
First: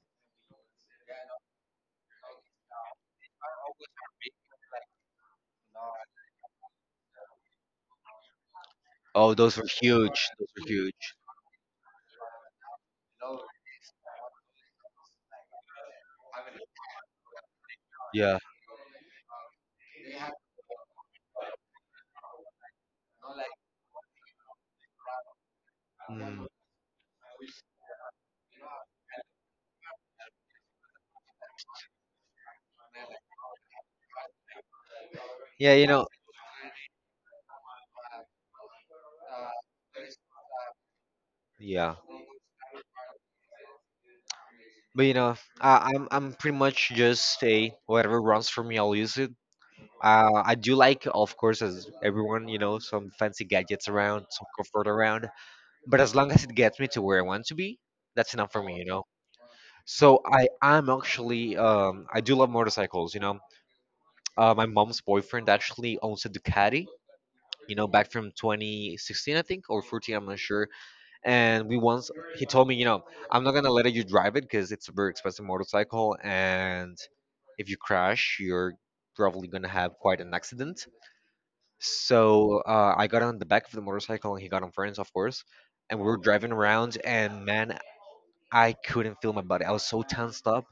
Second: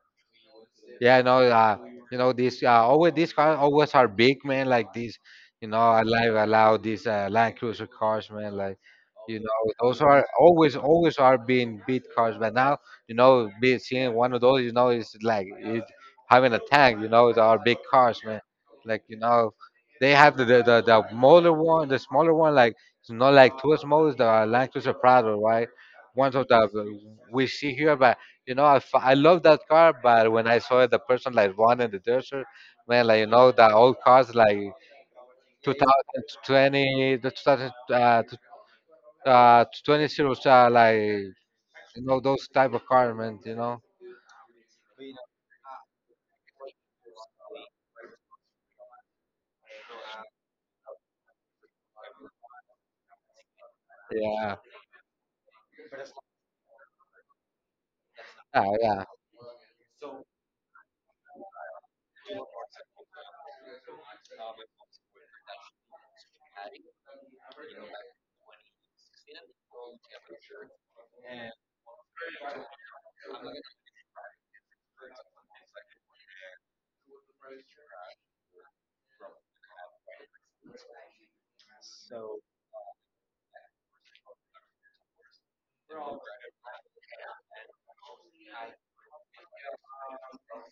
Yeah, no, you know this. Always these cars always are big, man. Like these, you know, I like I love these Land Cruiser cars, man. Like, Oh, you those know, were those are huge. Those were always huge. always are being big cars. But now, you know, be seeing one of those, you know, is like it having a tank. You know, they are big cars, Yeah. man. Like, you know, they have the smaller one, the smaller one. Like it's not like too small is the Land Cruiser Prado, right? Ones Mm. of the we see here, but you know, I love that car, but when I saw the person like one in the desert, man, like you know, the old cars like Yeah, you know. 2020, the 2000, 20 series, like you Yeah, know those type of cars, man. You know, but you know, I'm pretty much just a whatever runs for me, I'll use it. I do like, of course, as everyone, you know, some fancy gadgets around, some yeah, comfort around. But as long as it gets me to where I want to be, that's enough for yeah, me, you know. yeah. So I am actually, I do love motorcycles, you know. My mom's boyfriend actually owns a Ducati, you know, back from 2016, I think, or 14, I'm not sure. And we once, he told me, you know, I'm not gonna let you drive it because it's a very expensive motorcycle, and if you crash, you're probably gonna have quite an accident. So I got on the back of the motorcycle, and he got on friends, of course, and we were driving around, and man, I couldn't feel my body. I was so tensed up.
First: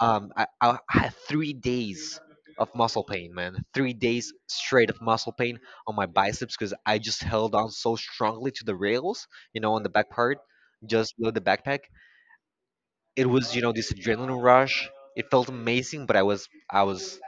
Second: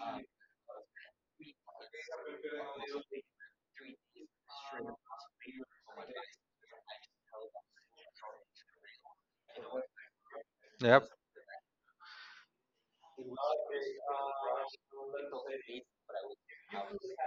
I had 3 days of muscle pain, man. 3 days straight of muscle pain on my biceps because I just held on so strongly to the rails, you know, on the back part, Yep. just below the backpack. It was, you know, this adrenaline rush. It felt amazing, but I was,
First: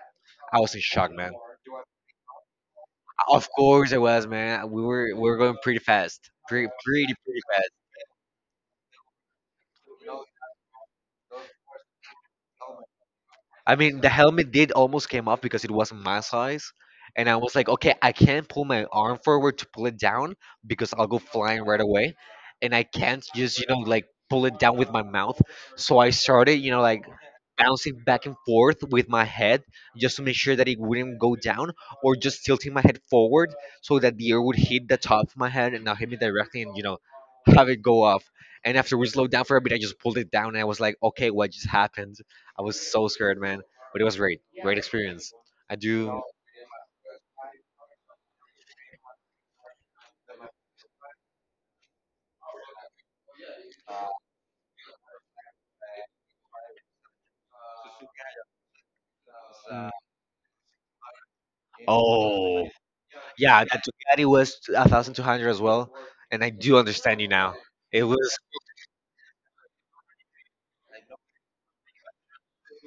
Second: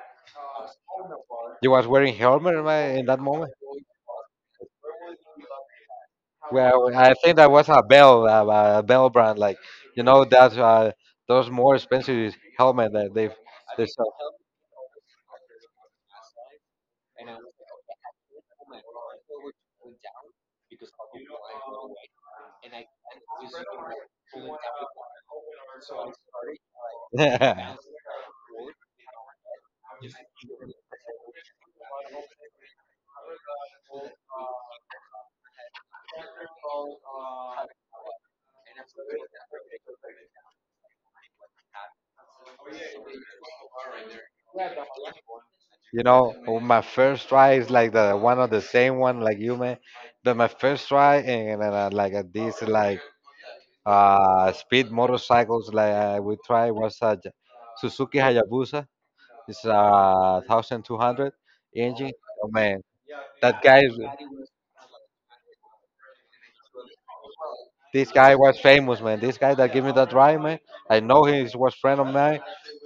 I was in shock, man. You was wearing helmet in that Of moment. course it was, man. We were going pretty fast, pretty Well, I pretty think pretty that was fast. A Bell brand, like you know that those more expensive helmet that I they mean, the sell. helmet did almost came off because it wasn't my size, and I was like, okay, I can't pull my arm forward to pull it down because I'll go flying right away, and I can't just, you know, like pull it down with my mouth. So I started, you know, like <laughs> bouncing back and forth with my head just to make sure that it wouldn't go down, or just tilting my head forward so that the air would hit the top of my head and not hit me directly, and, you know, have it go off. And after we slowed down for a bit, I just pulled it down, and I was like, okay, what just happened? I was so scared, man. But it was great, great experience. I You do. know, oh, my first try is like the one of the same one like you, man. But my first try and like this like speed motorcycles like we tried was a Suzuki Hayabusa. It's Mm, a 1200 engine. Oh oh, man, that yeah, guy that is, Ducati, it was 1,200 as well, and I do understand you now. It this guy was, was famous, man. This guy that gave me that ride, man. I know he was friend of mine.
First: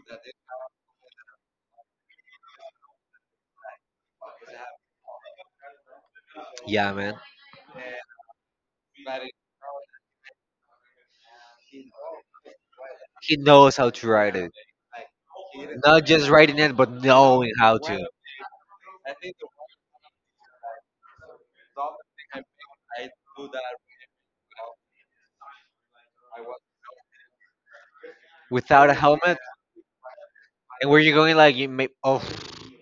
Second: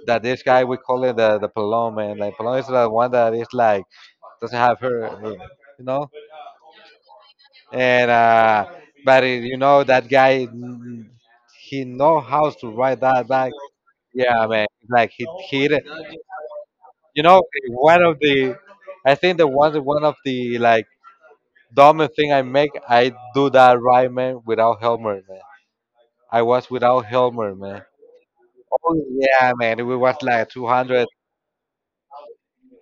That this guy we call it the Palom, man. Like Palom is the one that is like doesn't have her- you know. yeah, man. And but it, you know that guy, he know how to ride that He bike. knows how to ride Yeah, it, man, like not just riding it, but you know, knowing how one to. of the, I think the one of the like dumbest thing I make, I do that ride, man, without helmet, man. I was without helmet, man. Without Oh a helmet, yeah, man, we was like and where 200. you're going, like you may, oh,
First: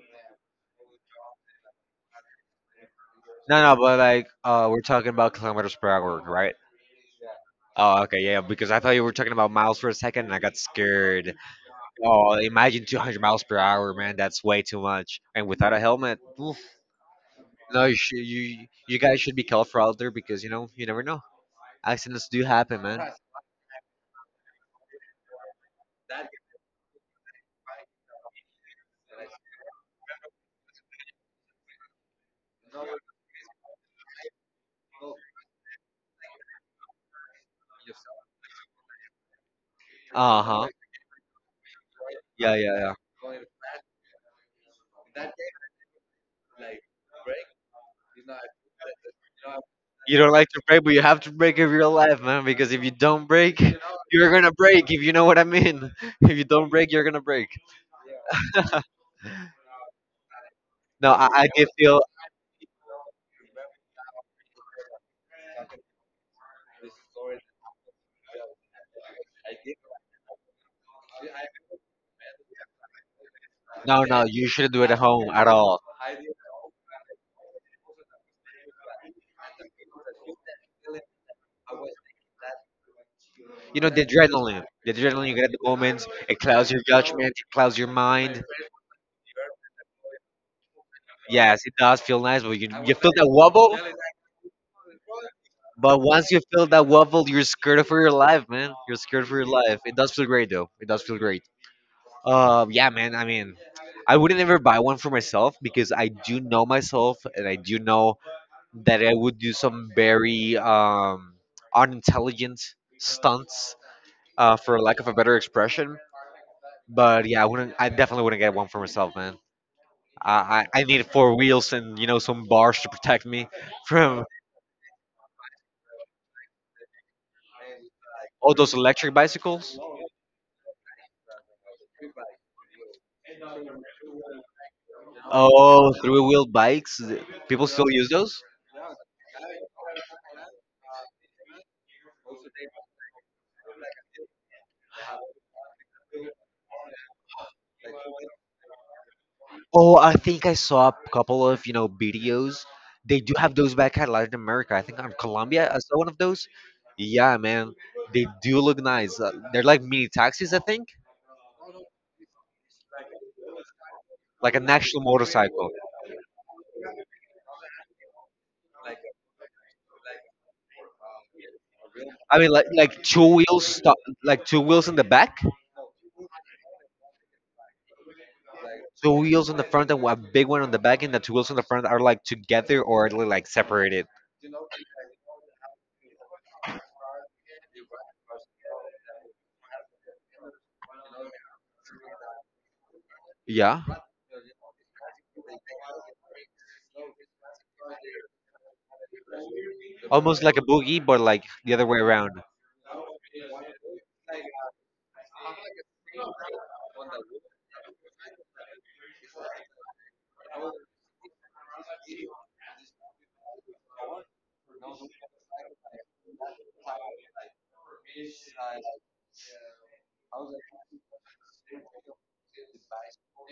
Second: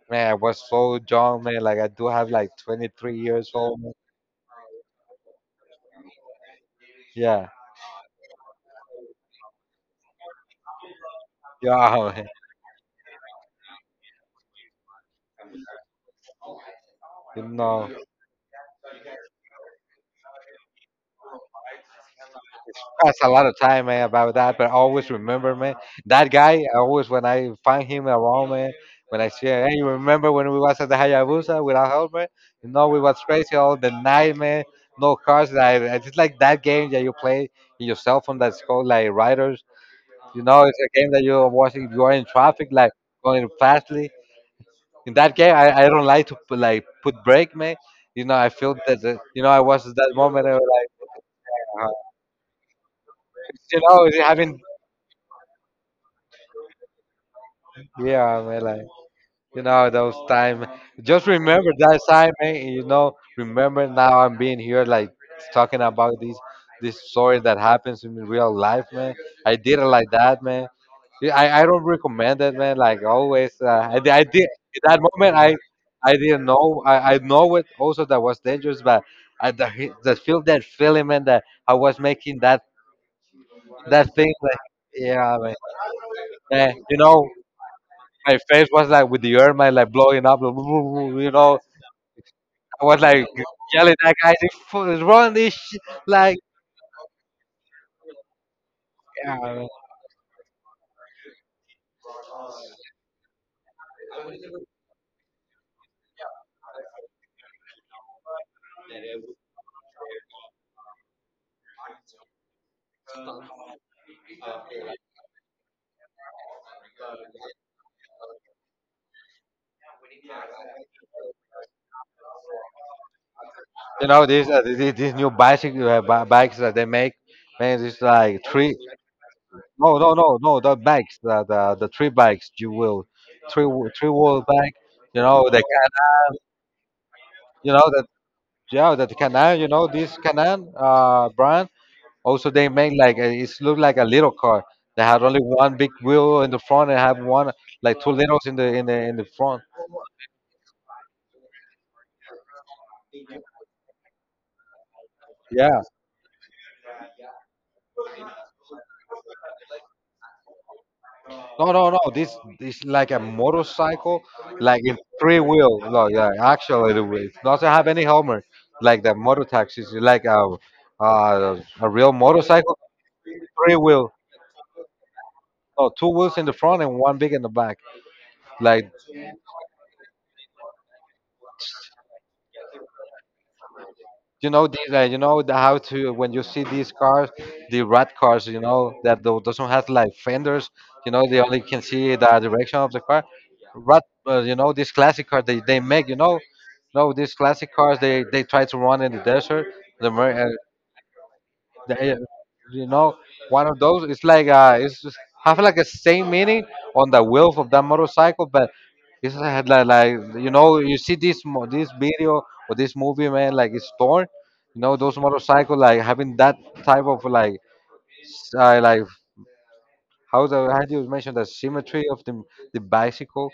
Man, I was so young, man. Like I do have like 23 years no, no, old. Man. but like, we're talking about kilometers per hour, right? Yeah, Oh, okay, yeah, yeah, because I thought you were talking about miles for a second, and I got scared. yeah, <laughs> man. Oh, imagine 200 miles per hour, man. That's way too much. And without a helmet, oof, You no, know. you, should, you guys should be careful out there because you know you never know. Accidents do happen, man. Pass a lot of time, man, about that. But I always remember, man, that guy. I always when I find him around, man, when I see him, hey, you remember when we was at the Hayabusa without helmet? You know, we was crazy all the night, man. No cars. Like it's just like that game that you play in your cell phone that's called like Riders. You Uh know, huh. it's a game that you're watching. You're in Yeah, traffic, yeah, like yeah. going fastly. In that game, I don't like to put, like put brake, man. You know, I feel that the, you know I was at that You don't moment. like I was to break, but you like, have to break if you're alive, man. Because if you don't break, you know, you're gonna having break. If you know what I mean. <laughs> If you don't break, you're gonna break. yeah, man, like. You know those time. No, Just I remember did that feel. time, man. You know, remember now I'm being here, like talking about these stories that happens in real life, man. I did it like that, man. Yeah, I don't recommend it, man. Like always, No, I no, did you shouldn't at do it that at home moment. at all. I didn't know. I know it also that was dangerous, but I the feel that feeling, man, that I was making You know, the that thing. Like, adrenaline, the adrenaline you yeah, get at man. the moment, it clouds your You know, judgment, it clouds your my mind. face was like with the air, man, like blowing up. <laughs> You know, Yes, it does feel nice, but you, I you was feel like, like that wobble. yelling at guys, run this shit. But once Like, you feel that wobble, you're scared for your life, man. You're scared for your life. It does feel great, though. It does feel great. Yeah, man. I mean, I wouldn't ever buy one for myself because I do know myself, and I do know that I would do some very unintelligent stunts, for lack of a better expression. But yeah, I wouldn't. I definitely wouldn't get one for myself, man. I need four wheels and you know some bars to protect me <laughs> you know, from. these these new bicycle bikes that they make, man, it's like Oh, those three. electric bicycles? No, no, no, no, the bikes, the three bikes you will, three-wheel bike, you know the can, Oh, three-wheel bikes. People you know still that use those? yeah that Canan, you know this Canan brand. Also they make like a, it's look like a little car. They had only one big wheel in the front and have one like two littles in the in the in the front. Oh, I think I saw a couple of, you know, videos. They do have those back at Latin America. I think on Colombia, I Yeah. saw one of those. Yeah, man. They do look nice. They're like mini taxis, I think. No, no, no. This is like a motorcycle, Like an like in actual three motorcycle. wheel. No, yeah, actually, it doesn't have any helmet. Like the motor taxis, like a real I mean, motorcycle, like two wheels, three wheel. like two wheels in the back, No, two wheels in the front and one big in the back. Like. two wheels in the front, and a big one on the back, and the two wheels in the front are like together or like separated. You know these, you know the, how to when you see these cars, the rat cars, you know that doesn't have like fenders. You know they only can see the direction of the car. Yeah. Rat, you know these classic cars they make. You know, no these classic cars they try to run in the desert. The Amer- Almost uh, like a boogie, but like the other way they- around, you know, one of those. It's like it's just have like a same meaning on the wheels of that motorcycle, but it's like, had like you know, you see this this video or this movie, man, like it's torn. You know, those motorcycle like having that type of like like how do you mention the symmetry of the bicycle,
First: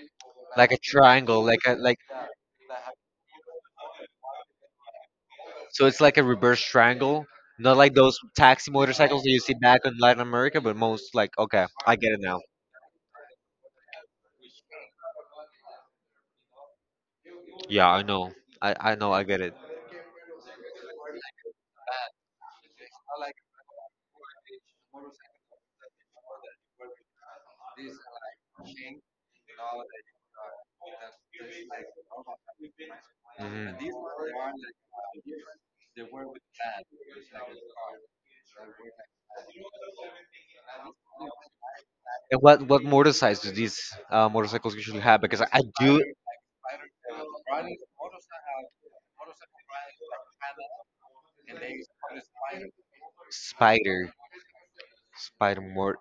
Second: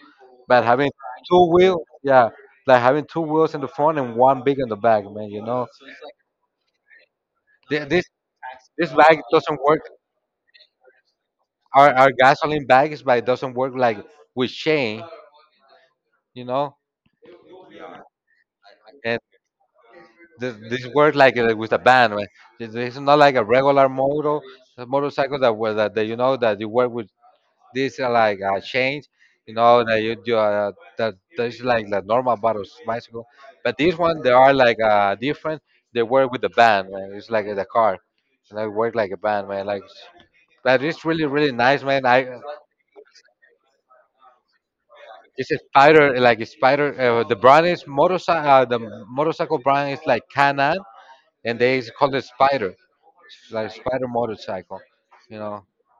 but like a having triangle, two like a wheel, like. yeah, like having two wheels in the front and one big in the back, man. You know, So it's like a reverse triangle, not Th- like this those taxi this bike motorcycles that you see doesn't back work in Latin America, but most like okay, our, I our get it now. gasoline bags, is like doesn't work like with Shane, you know, Yeah, I know, I know, and I get it. this work like with a band, right? This is not like a regular motor a motorcycle that was that you know that you work with this like chains, you know that you do that there's like the normal bottles bicycle, Hmm. but this one they are like different. They work with the band, man. It's like the car, and I work like a band, man. Like, but it's really really nice, man. I. And what motor size do these motorcycles usually have? Because It's a I do spider, like a spider. The brand is motorcycle. The motorcycle brand is like Canon, and they call it Spider, like Spider spider. motorcycle. You Spider know, Mort.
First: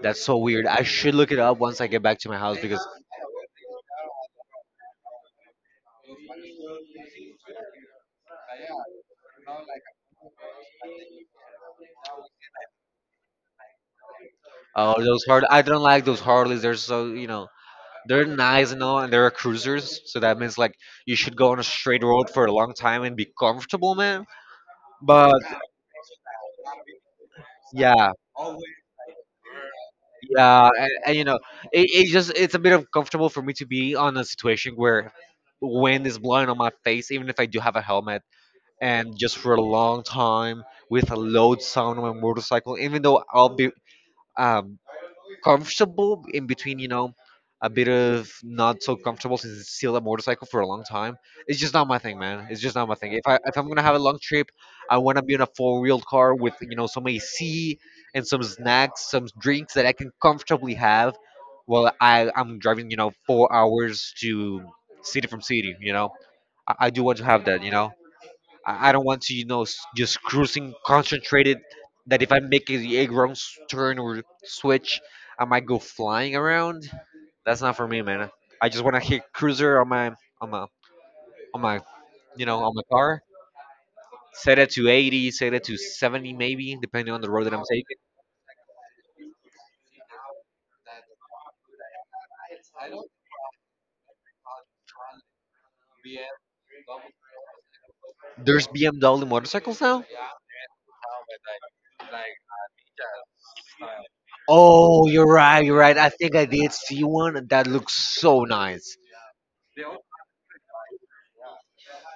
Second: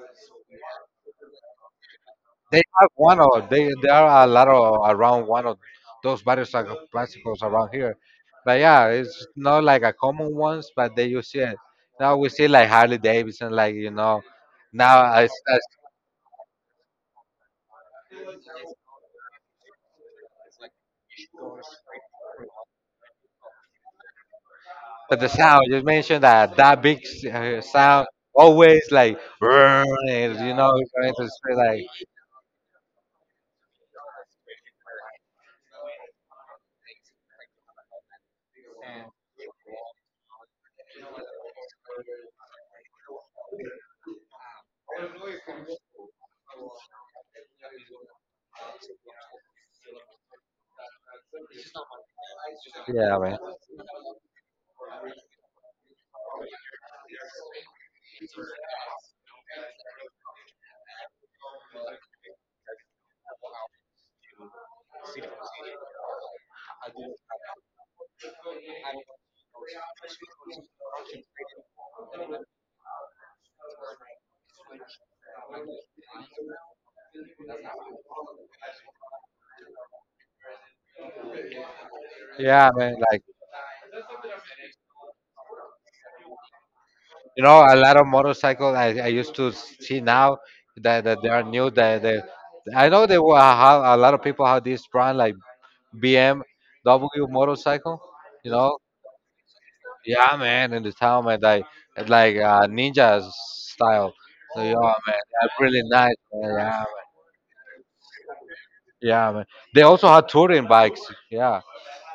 That's so weird. I should look it up once I get back to my house they because have one of they. There are a lot of around one of those motorcycle bicycles around here. But yeah, it's not like a common ones, but they use it. Now we see like Harley Davidson, like you know, now oh, those I, hard. I I don't like those Harleys. They're so, you know, they're nice and all, and they're cruisers. So that means like you should go on a straight road for a long time and be comfortable, man. But the But sound, you mentioned that big sound yeah, always like, "Brrrr," and, you yeah, know, and, it's going and you to know say it, like, it just it's a bit uncomfortable for me to be on a situation where wind is blowing on my face, even if I do have a helmet, and just for a long time with a loud sound on my motorcycle, even though I'll be um comfortable in between, you know, a bit of not so comfortable since it's still a motorcycle for a long time. It's just not my thing, man. It's just not my thing. yeah, If I man. if I'm gonna have a long trip, I want to be in a four wheeled car with you know some AC and some snacks, some drinks that I can comfortably have while I'm driving, you know, 4 hours to city from city. You know, I do want to have that, you know. I don't want to, you know, just cruising concentrated. That if I make a wrong turn or switch, I might go flying around. That's not for me, man. I just want to hit cruiser on my on my on my you know Yeah, on my man. car. Like, Set it to 80, set it to 70 maybe, depending on the you road that I'm know, a lot taking. of motorcycles I used to see now that they are new. That they, I know they will have a lot of people have this brand like BMW motorcycle, you There's know? BMW motorcycles now. Yeah, man, in the town, man, like ninja style. So yeah, Oh, man, you're that's right, you're really right. I nice, think man. I Yeah, did man. see one that looks so nice. Yeah, man. They also had touring bikes. Yeah,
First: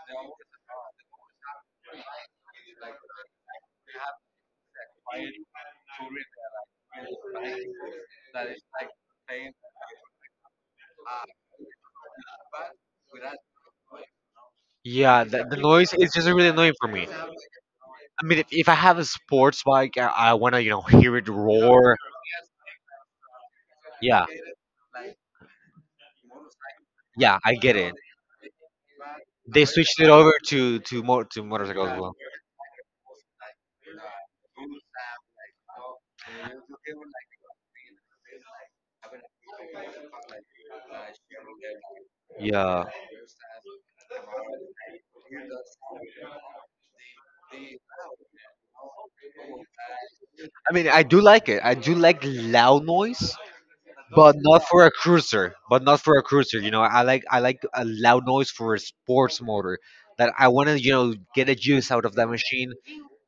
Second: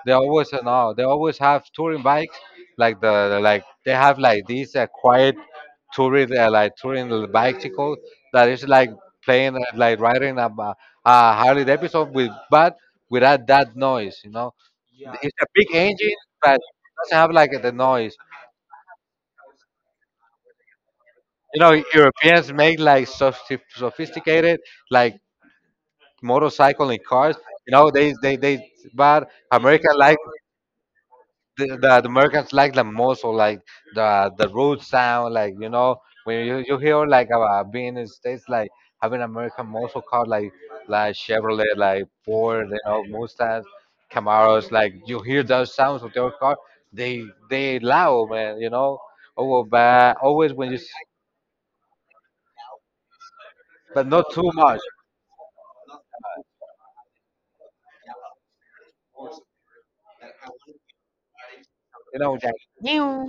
they always no, they always have touring bikes, like like they have like these quiet touring like touring bicycle that is like playing like riding a Harley Davidson with but without that noise, you know. Yeah, It's a the big noise is engine, just really but it annoying for me. doesn't have like the noise. I mean, if I have a sports bike, I want to, hear it You know, roar. Europeans make like Yeah, sophisticated like motorcycle and cars. yeah, I You get know, it. they but They America switched it like over to the, motorcycles the, as the well. Americans like the most or like the road sound like you know when you hear like about being in the states like having American muscle car like Chevrolet like Ford you Yeah, know Mustangs Camaros like you hear those sounds of their car they they loud man you know oh well, but always when I you mean, I do like it. I do like loud noise, but not but too not much for a cruiser. But not for a cruiser. You know, I like a loud noise for a sports motor that I want to get a juice out of you that know like machine.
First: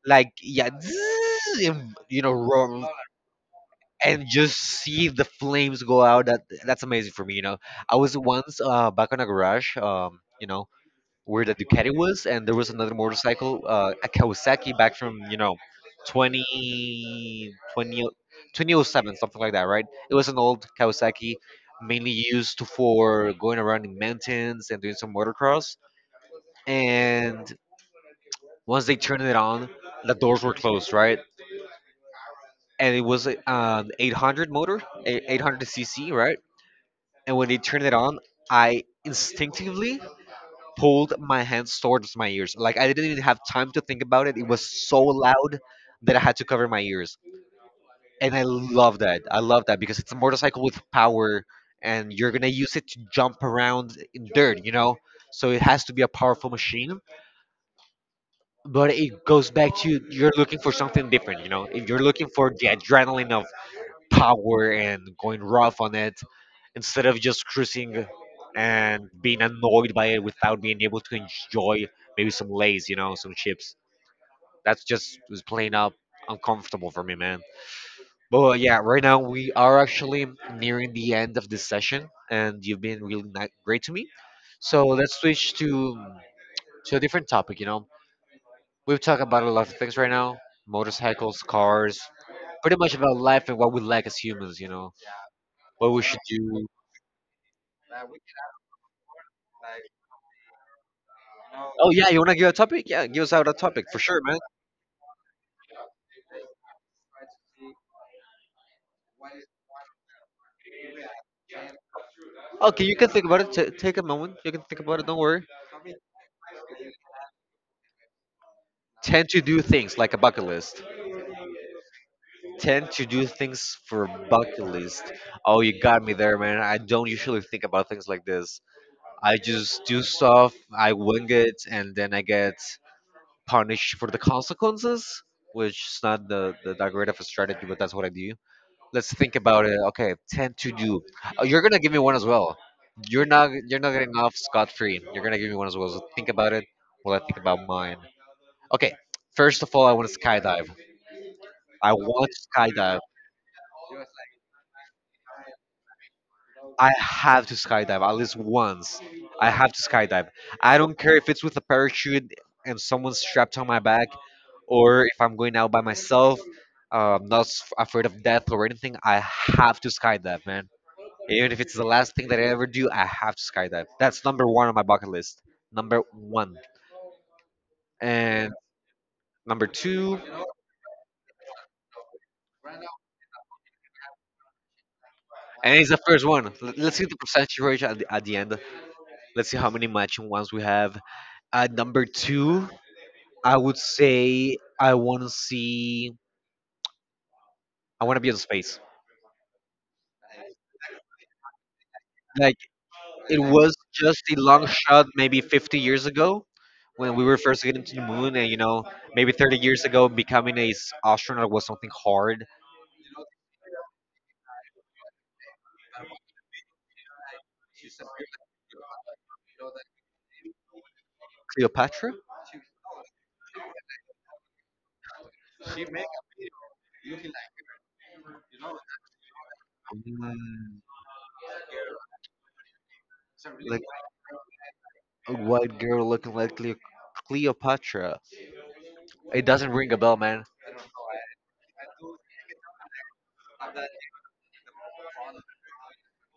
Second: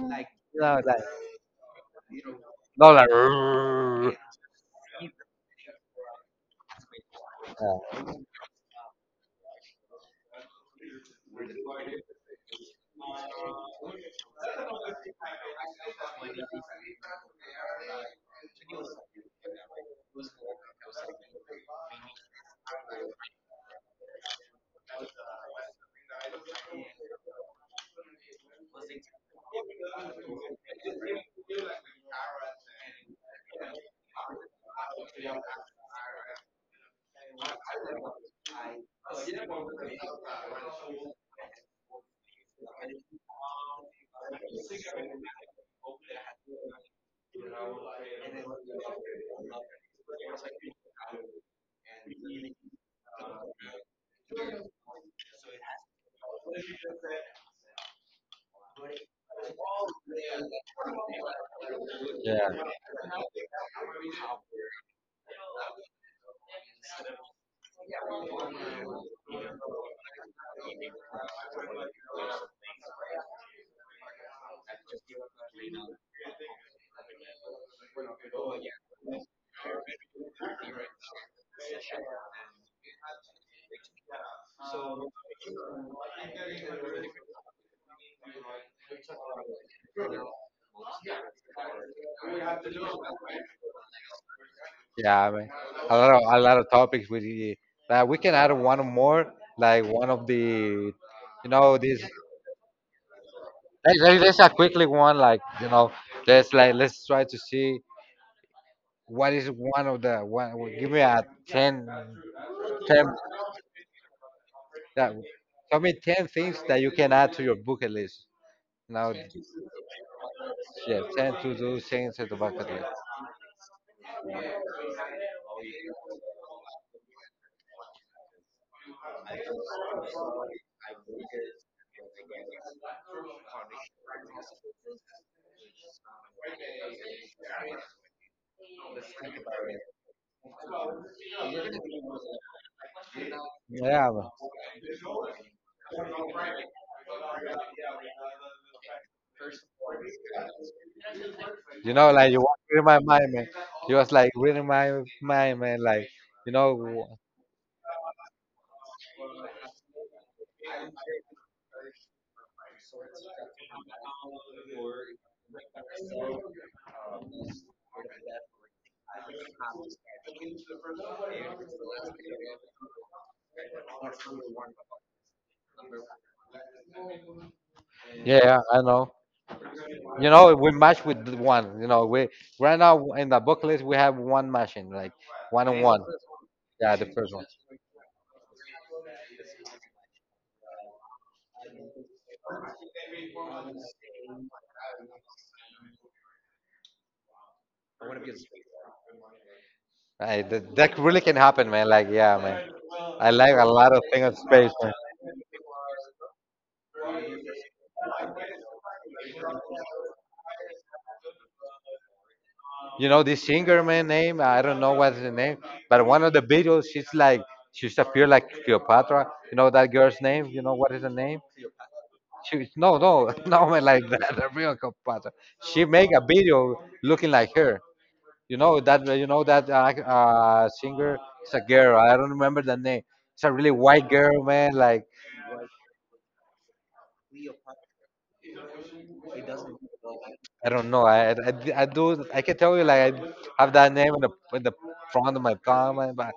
Like, you yeah, know like <tsk> and roar, not like "Rrrr." and just see the flames go out. That's amazing for me, you know? I was once, back on a garage, where the Ducati was, and there was another motorcycle, a Kawasaki back from, 2020, 2007 something like that, right? It was an old Kawasaki, mainly used for going around in mountains and doing some motocross. And once they turned it on, the doors were closed, right. And it was, an 800 motor, 800 cc, right. And when they turned it on, I instinctively pulled my hands towards my ears. Like, I didn't even have time to think about it. It was so loud that I had to cover my ears. And I love that. I love that, because it's a motorcycle with power, and you're going to use it to jump around in dirt, you know? So it has to be a powerful machine. But it goes back to: you're looking for something different, you know? If you're looking Yeah. for the adrenaline of Yeah. power and going rough on it, instead of just cruising and being annoyed by it without being able to enjoy maybe some lays, some chips. That's just was plain up uncomfortable for me, man. But, yeah, right now we are actually nearing the end of this session, and you've been really, great to me. So let's switch to a different topic. You know, we've talked about a lot of things right now: motorcycles, cars, pretty much about life and what we like as humans. You know, Yeah, I mean, what a we lot of should a lot do. of topics we did. Like we can add one more, like one of the, you know, Oh this. yeah, you wanna give a topic? Yeah, give us out a topic Let for Like, sure, let's man. a quickly one, like you know, let's try to see what is one of the one. Well, give me a ten, Okay, you can ten. think about it. Take a moment. You can think about it. Yeah, Don't worry. tell me 10 things that you can add to your bucket list. Now, Tend to do things like a bucket list. yeah, 10 to do things to the bucket list. Tend to do things for a bucket list. Oh, you got me there, man. I don't usually think about things like this. I just do stuff. I wing it, and then I get punished for the consequences, which is not the, the that great of a strategy, but that's what I do. Let's think about it. Okay, 10 to do. Oh, you're gonna give me one as well. You're not. You're not Yeah, getting man. off scot free. You're gonna give me one as well. So think about it. Well, I think about mine. Okay. First of all, I want to skydive. I You know, want like you to was reading skydive. my mind, man. You was like reading my mind, man. Like, you I know. have to skydive at least once. I have to skydive. I don't care if it's with a parachute and someone's strapped on my back, or if I'm going out by myself. I'm not, afraid of death or anything. I have to skydive, man. Even if it's the last thing that I ever do, I have to skydive. That's number one on my bucket list. Number one. Yeah, And yeah, I know. number two, You know, we match with the one. You know, we right now in the booklet we have one machine, like one and on it's the one. first one. Let's Yeah, see the the first one. percentage ratio at the end. Let's see how many matching ones we have. At number two, I would say I want to be in space. Hey, that really can happen, man. Like, yeah, Like, man. I it like a was lot of just things on a long space, man. shot maybe 50 years ago, when we were first getting to the moon, and maybe 30 years ago, becoming a astronaut was something hard. You know, this singer, man, name I don't know what's the name, but one of the videos, she's like, she's appear like Cleopatra. You know that girl's name? You know what is her name? Cleopatra? No, no, <laughs> no, man, like that, <laughs> the real Cleopatra. She make a video looking like her. You know that Mm. singer. It's a girl. I don't remember the name. It's a really Like white girl, man. Like. a white girl looking like Cleopatra. It doesn't ring a bell, man. I don't know. I do. I can tell you. Like I have that name in the front of my tongue, man. But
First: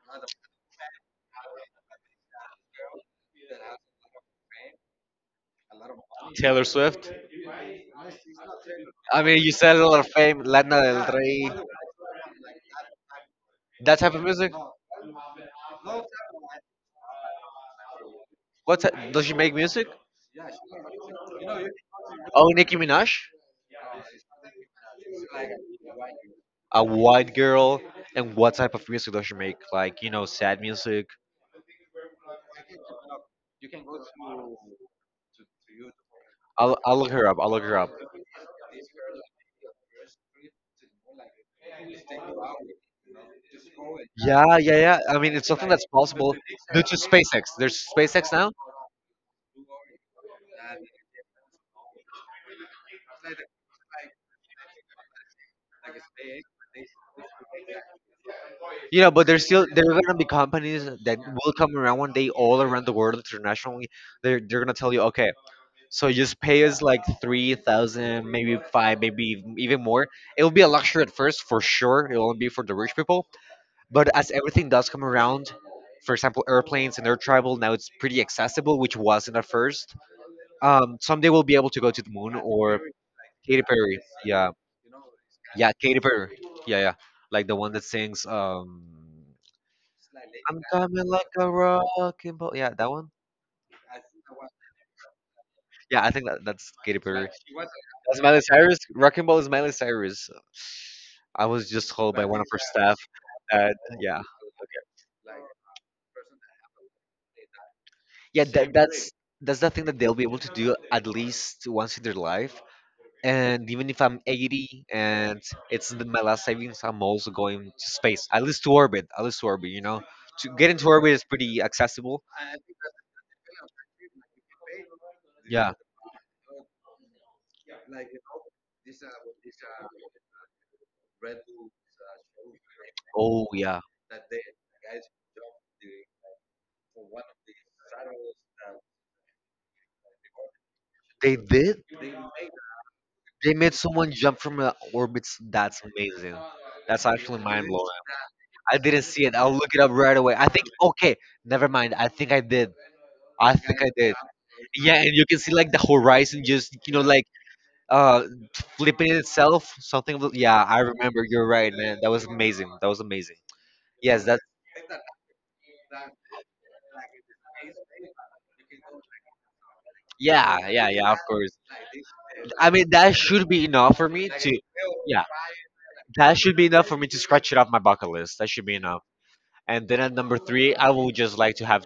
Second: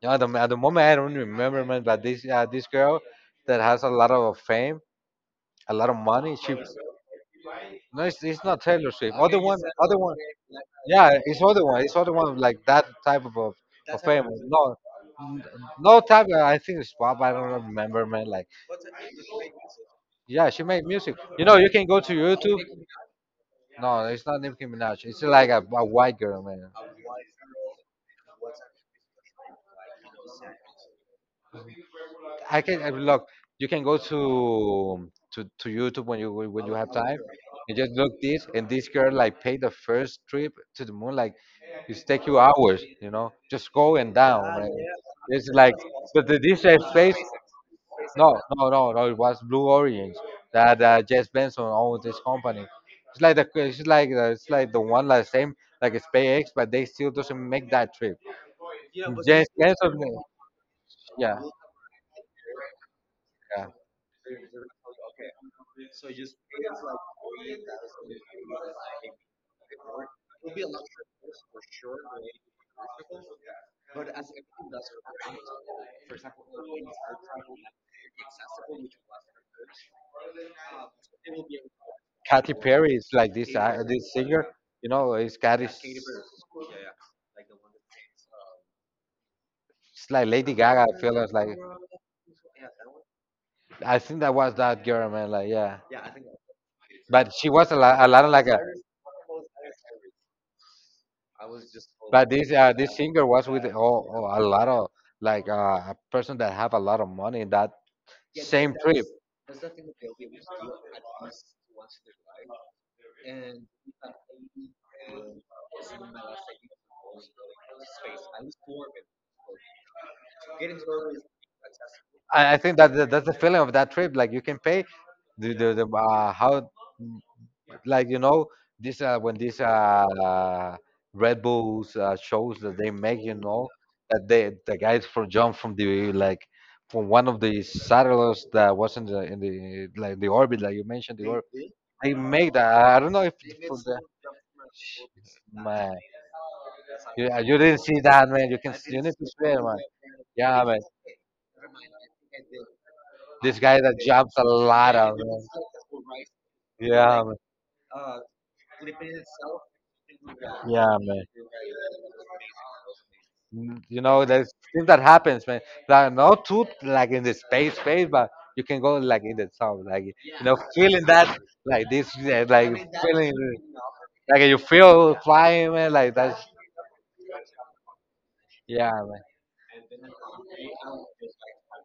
you know, at the moment I don't remember, man. But this girl that has a lot of fame, a lot of money. She. Taylor Swift. No, it's not Taylor Swift. I mean, Other you one, said a other lot of one. fame. Lana Del Yeah, it's Rey, other one. It's other one like that type of of, that of type of fame. music. No, no type. I think it's pop. I don't remember, man. Like. What type, does she make music? Yeah, she made music. You know, you can go to Oh, YouTube. Nicki Minaj, No, it's not Nicki Minaj. It's like a white girl, man. a white girl. And what type of music does she make? Like, sad music. Look. You can go to YouTube when you I'll have I'll look time, her up. I'll look her and up. just look this. And this girl like paid the first trip to the moon. Like it's take you hours. You know, just go and down, Yeah, man. yeah, yeah. I mean, it's It's something like, that's but possible this due to space. SpaceX. There's SpaceX No, now. no, no, no. It was Blue Origins that Jess Benson owned this company. It's like the it's like the, it's like the one like same like a SpaceX, but they still doesn't make that trip. You know, but Jess there Benson, are gonna be companies that yeah, will come around one day, all around the world yeah. internationally. They're gonna tell you, okay, so just pay us like 3,000, maybe five, maybe even more. It will be a luxury at first for sure. It will only be for the rich people. But as everything does come around, for example, airplanes and air travel now it's pretty accessible, which wasn't at first. Someday we'll be able to go to the moon, Katy or Perry is like this Katy uh, Perry. this singer, Yeah, you know, it's Katy. yeah, It's Katy Perry. Yeah, yeah, like the one that sings. like Lady I'm Gaga. I coming feel like it's like a wrecking ball. Yeah, that one. I think that was that girl, man. Like yeah, Yeah, I think that's Katy Perry. but she was a That's lot of Miley like a. Cyrus. Wrecking Ball is Miley Cyrus. I was just told by But one of this her uh, staff this singer was with that, yeah, a lot of like a person that have a lot of money in that yeah, that, same trip. that's that's the thing that they'll be able to do at least once in their life. And even if I'm 80, and it's my last savings, I'm also going to space, at least to orbit, at least to orbit. You know, to get into orbit is pretty accessible. I think that's the feeling of that trip. Like you can pay Yeah. the how like you know this when these Red Bulls shows that they make, you Oh know yeah, that they the guys from jump from the like from one of the satellites that was in the like the orbit like you mentioned the they orbit. did. They make that. I don't know if They it's made for that. someone jump from the orbits. That's Man, amazing. That's you, uh, actually you mind didn't blowing. see that, man. You can I you didn't need see to it. see I'll it, look man. it up right away. I Yeah, think, man. okay, never mind. I think I did. I This guy think I that did. jumps a Yeah, lot and of, you can man. see, like, the horizon just, Yeah, like, man. uh flipping itself. Something. Yeah, I Yeah, man. remember. You're right, man. That was amazing. That was amazing. You know, Yes, that. there's things that happens, man. There are no two like in the space, but you can go like in the sound, like you know, Yeah, yeah, feeling yeah. Of that, course. like this, yeah, like I mean, that feeling, should be enough for me like you to. feel Yeah, flying, man, like that that's. should be enough for me to scratch it off my bucket list. That should be Yeah, enough. man. And then at number three, I would just like to have,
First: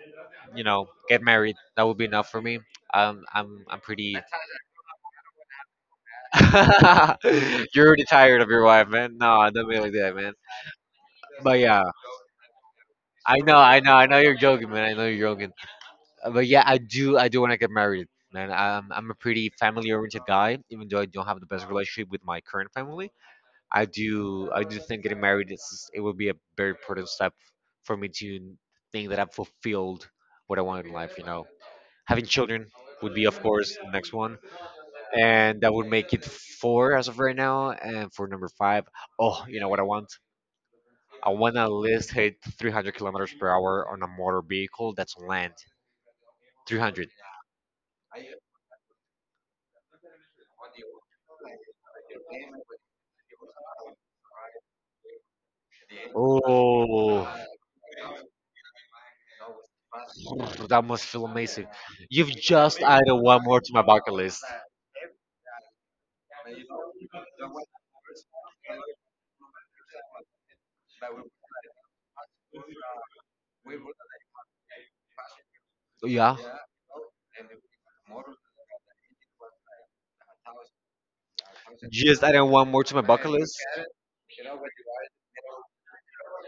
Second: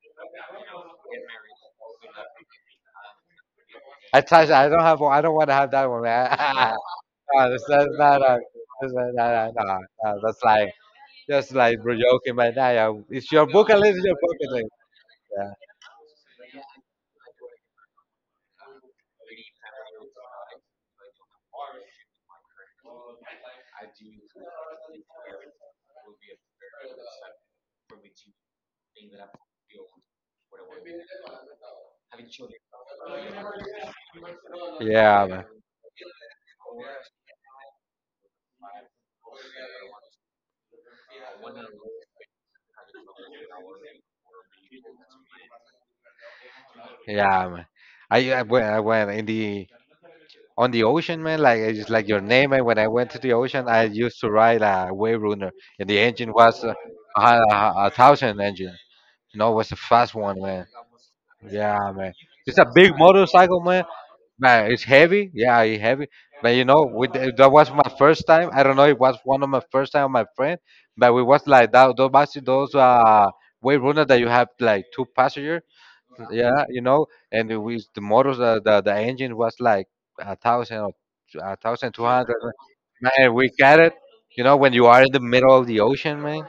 you know, get married. That would be enough for me. I'm pretty. I touch. I don't have. I don't want to have that one, man. <laughs> <laughs> No, that's You're already not a, tired of your wife, that's not, no. man. Nah, No, don't nah, be like nah, that, man. that's like just But like yeah, joking, but nah, yeah, it's I your know, book and I know, it's I your know book. you're I think. joking, man. I know you're joking. But yeah, I do want to get married, man. I'm a pretty family-oriented guy, even though I don't have the best relationship with my current family. I do think getting married, is it will be a very important step for me to think that I've fulfilled what I want in life, you know. Having children would be, of course, the next one. Yeah, yeah, man. And that would make it four as of right now. And for number five, oh, you know what I want? I want to at least hit 300 kilometers per hour on a motor vehicle that's on land. 300. Yeah. Man. I when I went in the on the ocean, man. Like it's just like your name, man. When I went to the ocean, I used to ride a wave runner, and the engine was a, Oh, a, a thousand engine. No, it was a fast one, man. that must feel amazing. Yeah, man. You've It's a just big added one more motorcycle, to my man. bucket list. Man, it's heavy. Yeah, it's heavy. But you know, with that was my first time. I don't know. It was one of my first time with my friend, but we was like that. Those buses, those way runner that you have like two passenger. Yeah. Yeah, you know, and it was the motors, the engine was like 1,000 or a thousand two Just hundred. adding one more to my bucket Man, we list. got it. You know, when you are in the middle of the ocean, man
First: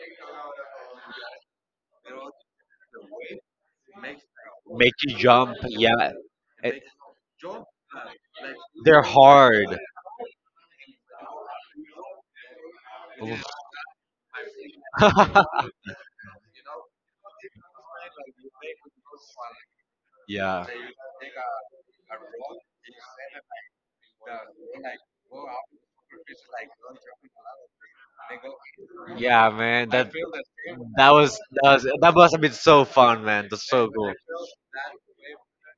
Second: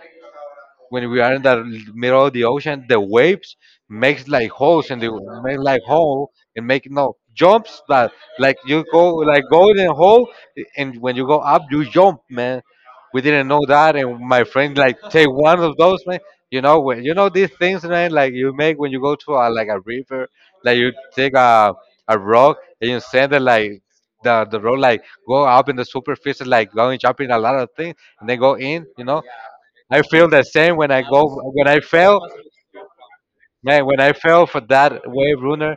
when we are in the middle of the ocean, the waves makes like holes Make and they you jump. make like Yeah, hole and make no jumps but like you they're go like go hard. in a hole and when you go up you jump man. We Oof. didn't know that and my friend like take one <laughs> of those man. You know, when you know these things, man, like you make when you go to a, like a river, Yeah, like you take a rock and you send it like the road, like go up in the superficie like going jumping a lot of things and they go in, you know. yeah, man. I feel the same when I that go was when that I was that fail, must have been so fun, man. That's man. so When cool. I fail for that wave runner,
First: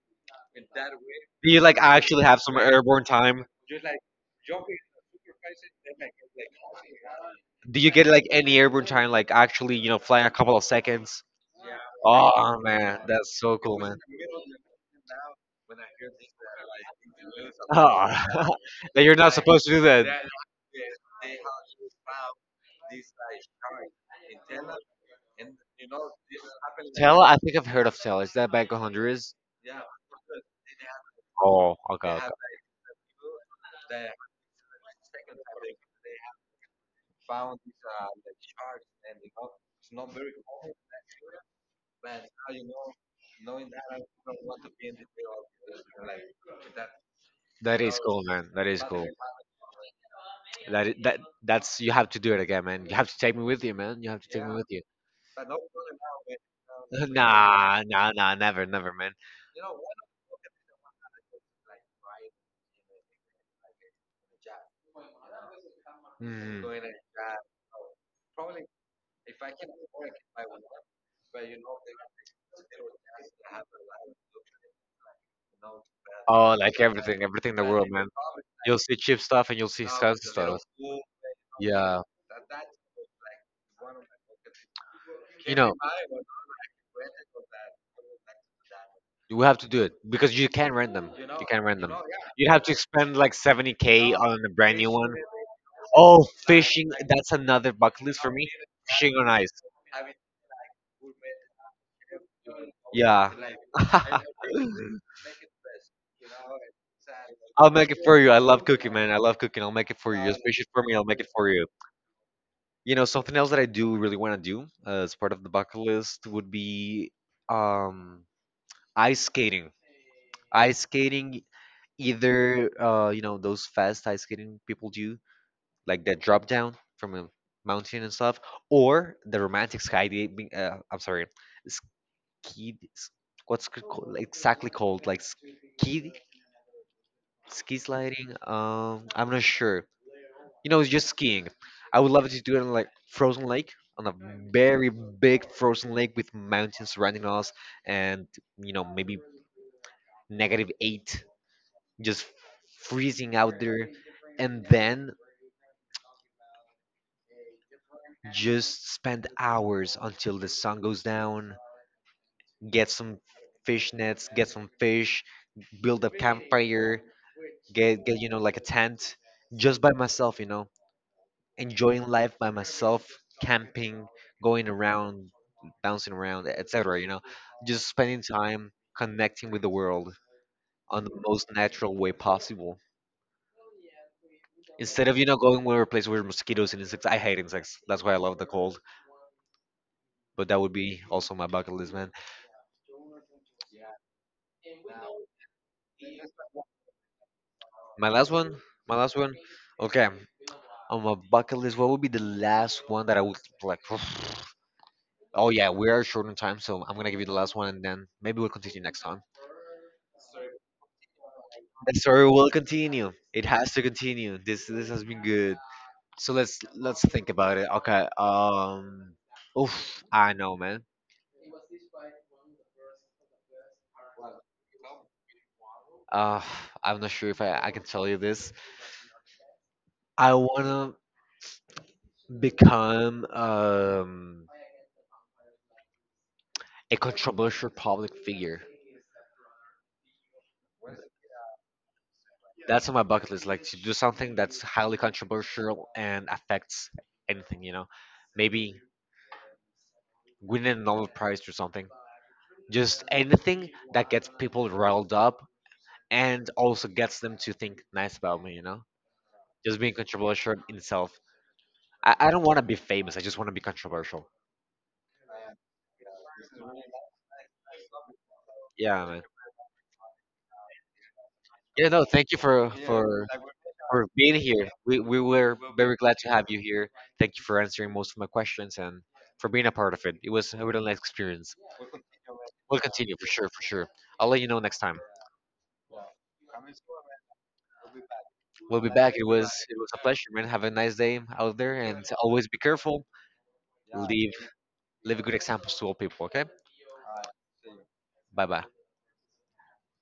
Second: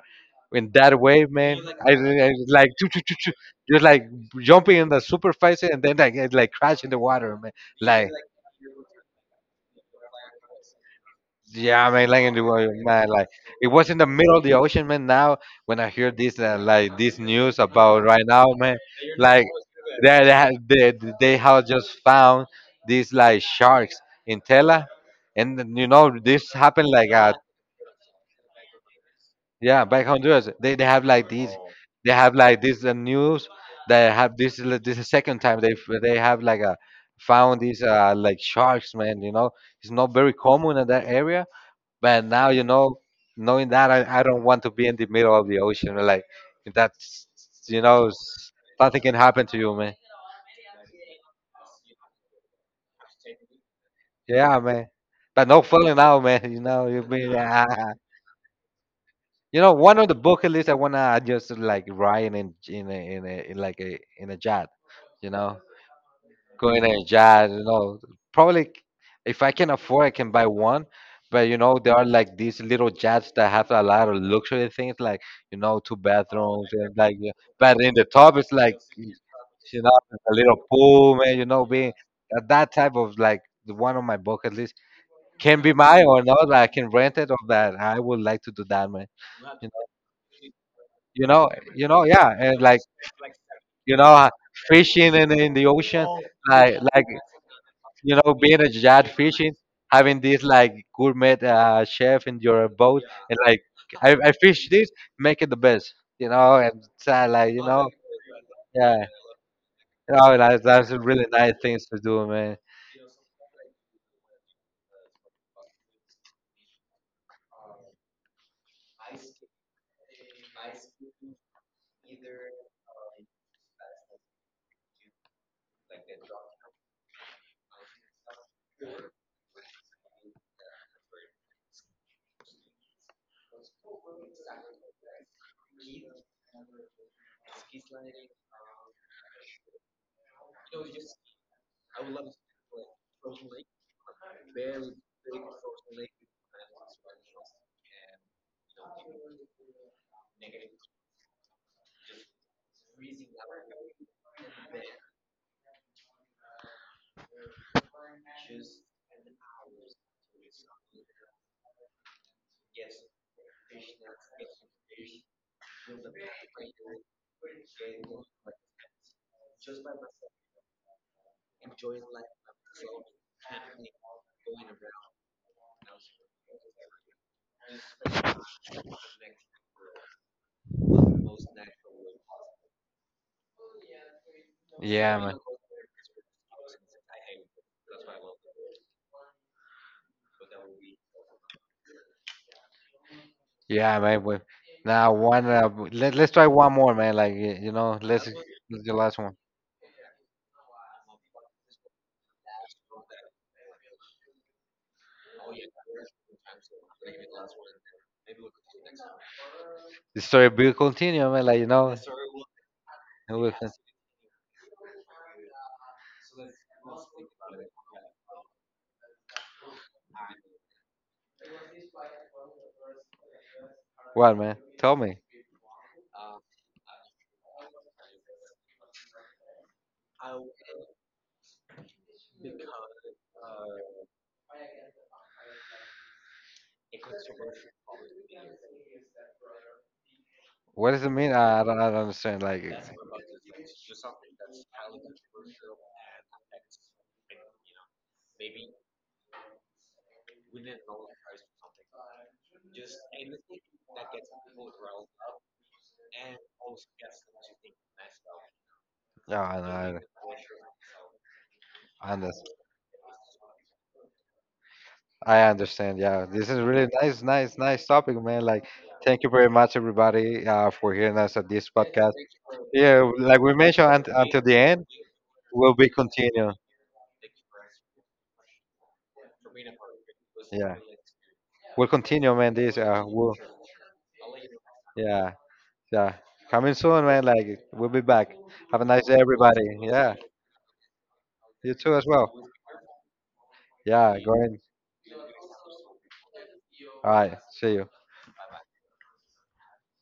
in that wave, Do man, you, like, I, actually I have some like choo, choo, airborne choo, choo, time? just like jumping in the superfice and then like it, like crash in the water, man. Do you get, Like like, any airborne time, like actually flying a couple of seconds? yeah, man, like in the Oh water, man, man, like that's so it cool, was man. in the middle of the ocean, man. Now when I hear this like this news about right now, Oh, <laughs> man, that you're not like supposed to do that. they they ha- they, they have just found these like sharks in Tela and then, you know, this happened like Tell, I think I've heard of Tell. Is that Bank of Honduras? yeah, back Honduras. They have like these. Oh, okay, They okay. have like this news. They have this. This is the second time they have like a found these like sharks, man. You know, it's not very common in that area. But now you know, knowing that, I don't want to be in the middle of the ocean. Like that's That you is know, cool, man. That is something cool. can happen to you, man. That I- that that's you have to do it again, man. You have to take me with you, man. You have to take me Yeah, with you. man. <laughs> But no falling out, man. <laughs> You know, you mean? Nah, <laughs> nah, nah, never, never, man. You know, one of the bucket lists I wanna just like ride in like a jet. You know, Mhm. go in a jet. You know, probably if I can afford, I can buy one. But you know, there are like these little jets that have a lot of luxury things, like you know, two Oh, bathrooms like and like. everything, Yeah. everything in the But world, in the man. top, it's like You'll see cheap stuff and you'll you see know, expensive a little stuff. pool, man. You know, being Yeah, that type of like the one on my bucket list you can be know, mine or not. I can rent it or that. I would like to do that, man. we have to do it because you can't rent them. You You know, can't rent you them. know, yeah, You'd and have to like spend like you 70K know, on a brand new one. fishing in the ocean, Oh, like fishing. like That's another bucket you list for know, me. being a jet Fishing on ice. fishing, having this like gourmet chef in your boat Yeah. and like I fish <laughs> this, make it the best, you know, and it's, like you I'll know, make it for you. I love cooking, yeah, man. I love cooking. I'll make it for you you. know, Just fish like, it for that's me. a I'll make really it for nice you. things to do, man. You know, something else that I do really want to do, as part of the bucket list, would be, um, ice skating. Ice skating, either, you know, those fast ice skating people do, like that drop down from a mountain and stuff, or the romantic skydiving. I'm sorry, skid s- what's it called, exactly called, like, ski sliding, I'm not sure. You know, it's just skiing. I would love to do it on like frozen lake, on a very big frozen lake, with mountains surrounding us, and, maybe -8, just freezing out there, and then just spend hours until the sun goes down, get some fish nets, get some fish, build a campfire, get, like, a tent, just by myself, enjoying life by myself, camping, going around, bouncing around, etc., just spending time, connecting with the world, on the most natural way possible, instead Yeah, of, man. Going where a place where mosquitoes and insects, I hate insects, that's why I love the cold. But that would be also my bucket list, man. Yeah, man. We, now one let's try one more, man, like you know, My last one. let's do the My last last one. one. Okay, on my bucket list, what would be the last one that I would like. <sighs> Oh yeah, we are short on time, so I'm gonna give you the last one, and then maybe we'll continue next time. The story will continue, man, like you know it The story will continue. It will continue. has to continue. This has been good. So let's think about it. Okay. Oof. I know, man. What, man? Tell me. Uh, I'm not sure if I can tell you this. I wanna become a controversial public figure. What does it mean? I don't, I don't understand. Like, That's on my bucket list. Like, to do something that's highly controversial and affects anything. You know, maybe winning a Nobel Prize or something. Just anything that gets people riled up, and also gets them to think nice about me, you know? no, I know. Just I being know. controversial in itself. I, I I don't want understand. to be famous. I just want to be controversial. I understand. Yeah, this is really nice, nice, nice topic, man. Like, Yeah, man. thank you very much, everybody, for hearing us at this Yeah, no, podcast. thank you for Yeah, for like we mentioned, for being until the here. end, We were will be very glad to have continue. you here. Thank you for answering most of my questions, and for being a part of it. It was a Yeah. really nice experience. We'll continue, man. This, We'll continue for we'll, sure, for sure. I'll let you know next time. yeah, yeah. Coming soon, man. Like we'll be back. Have We'll a be nice back. day, It was everybody. it was a Yeah, pleasure, man. Have a nice day out you there, too as and well. always be careful. Yeah, Leave going. leave good examples to all people. Okay. All right. See you. Bye bye.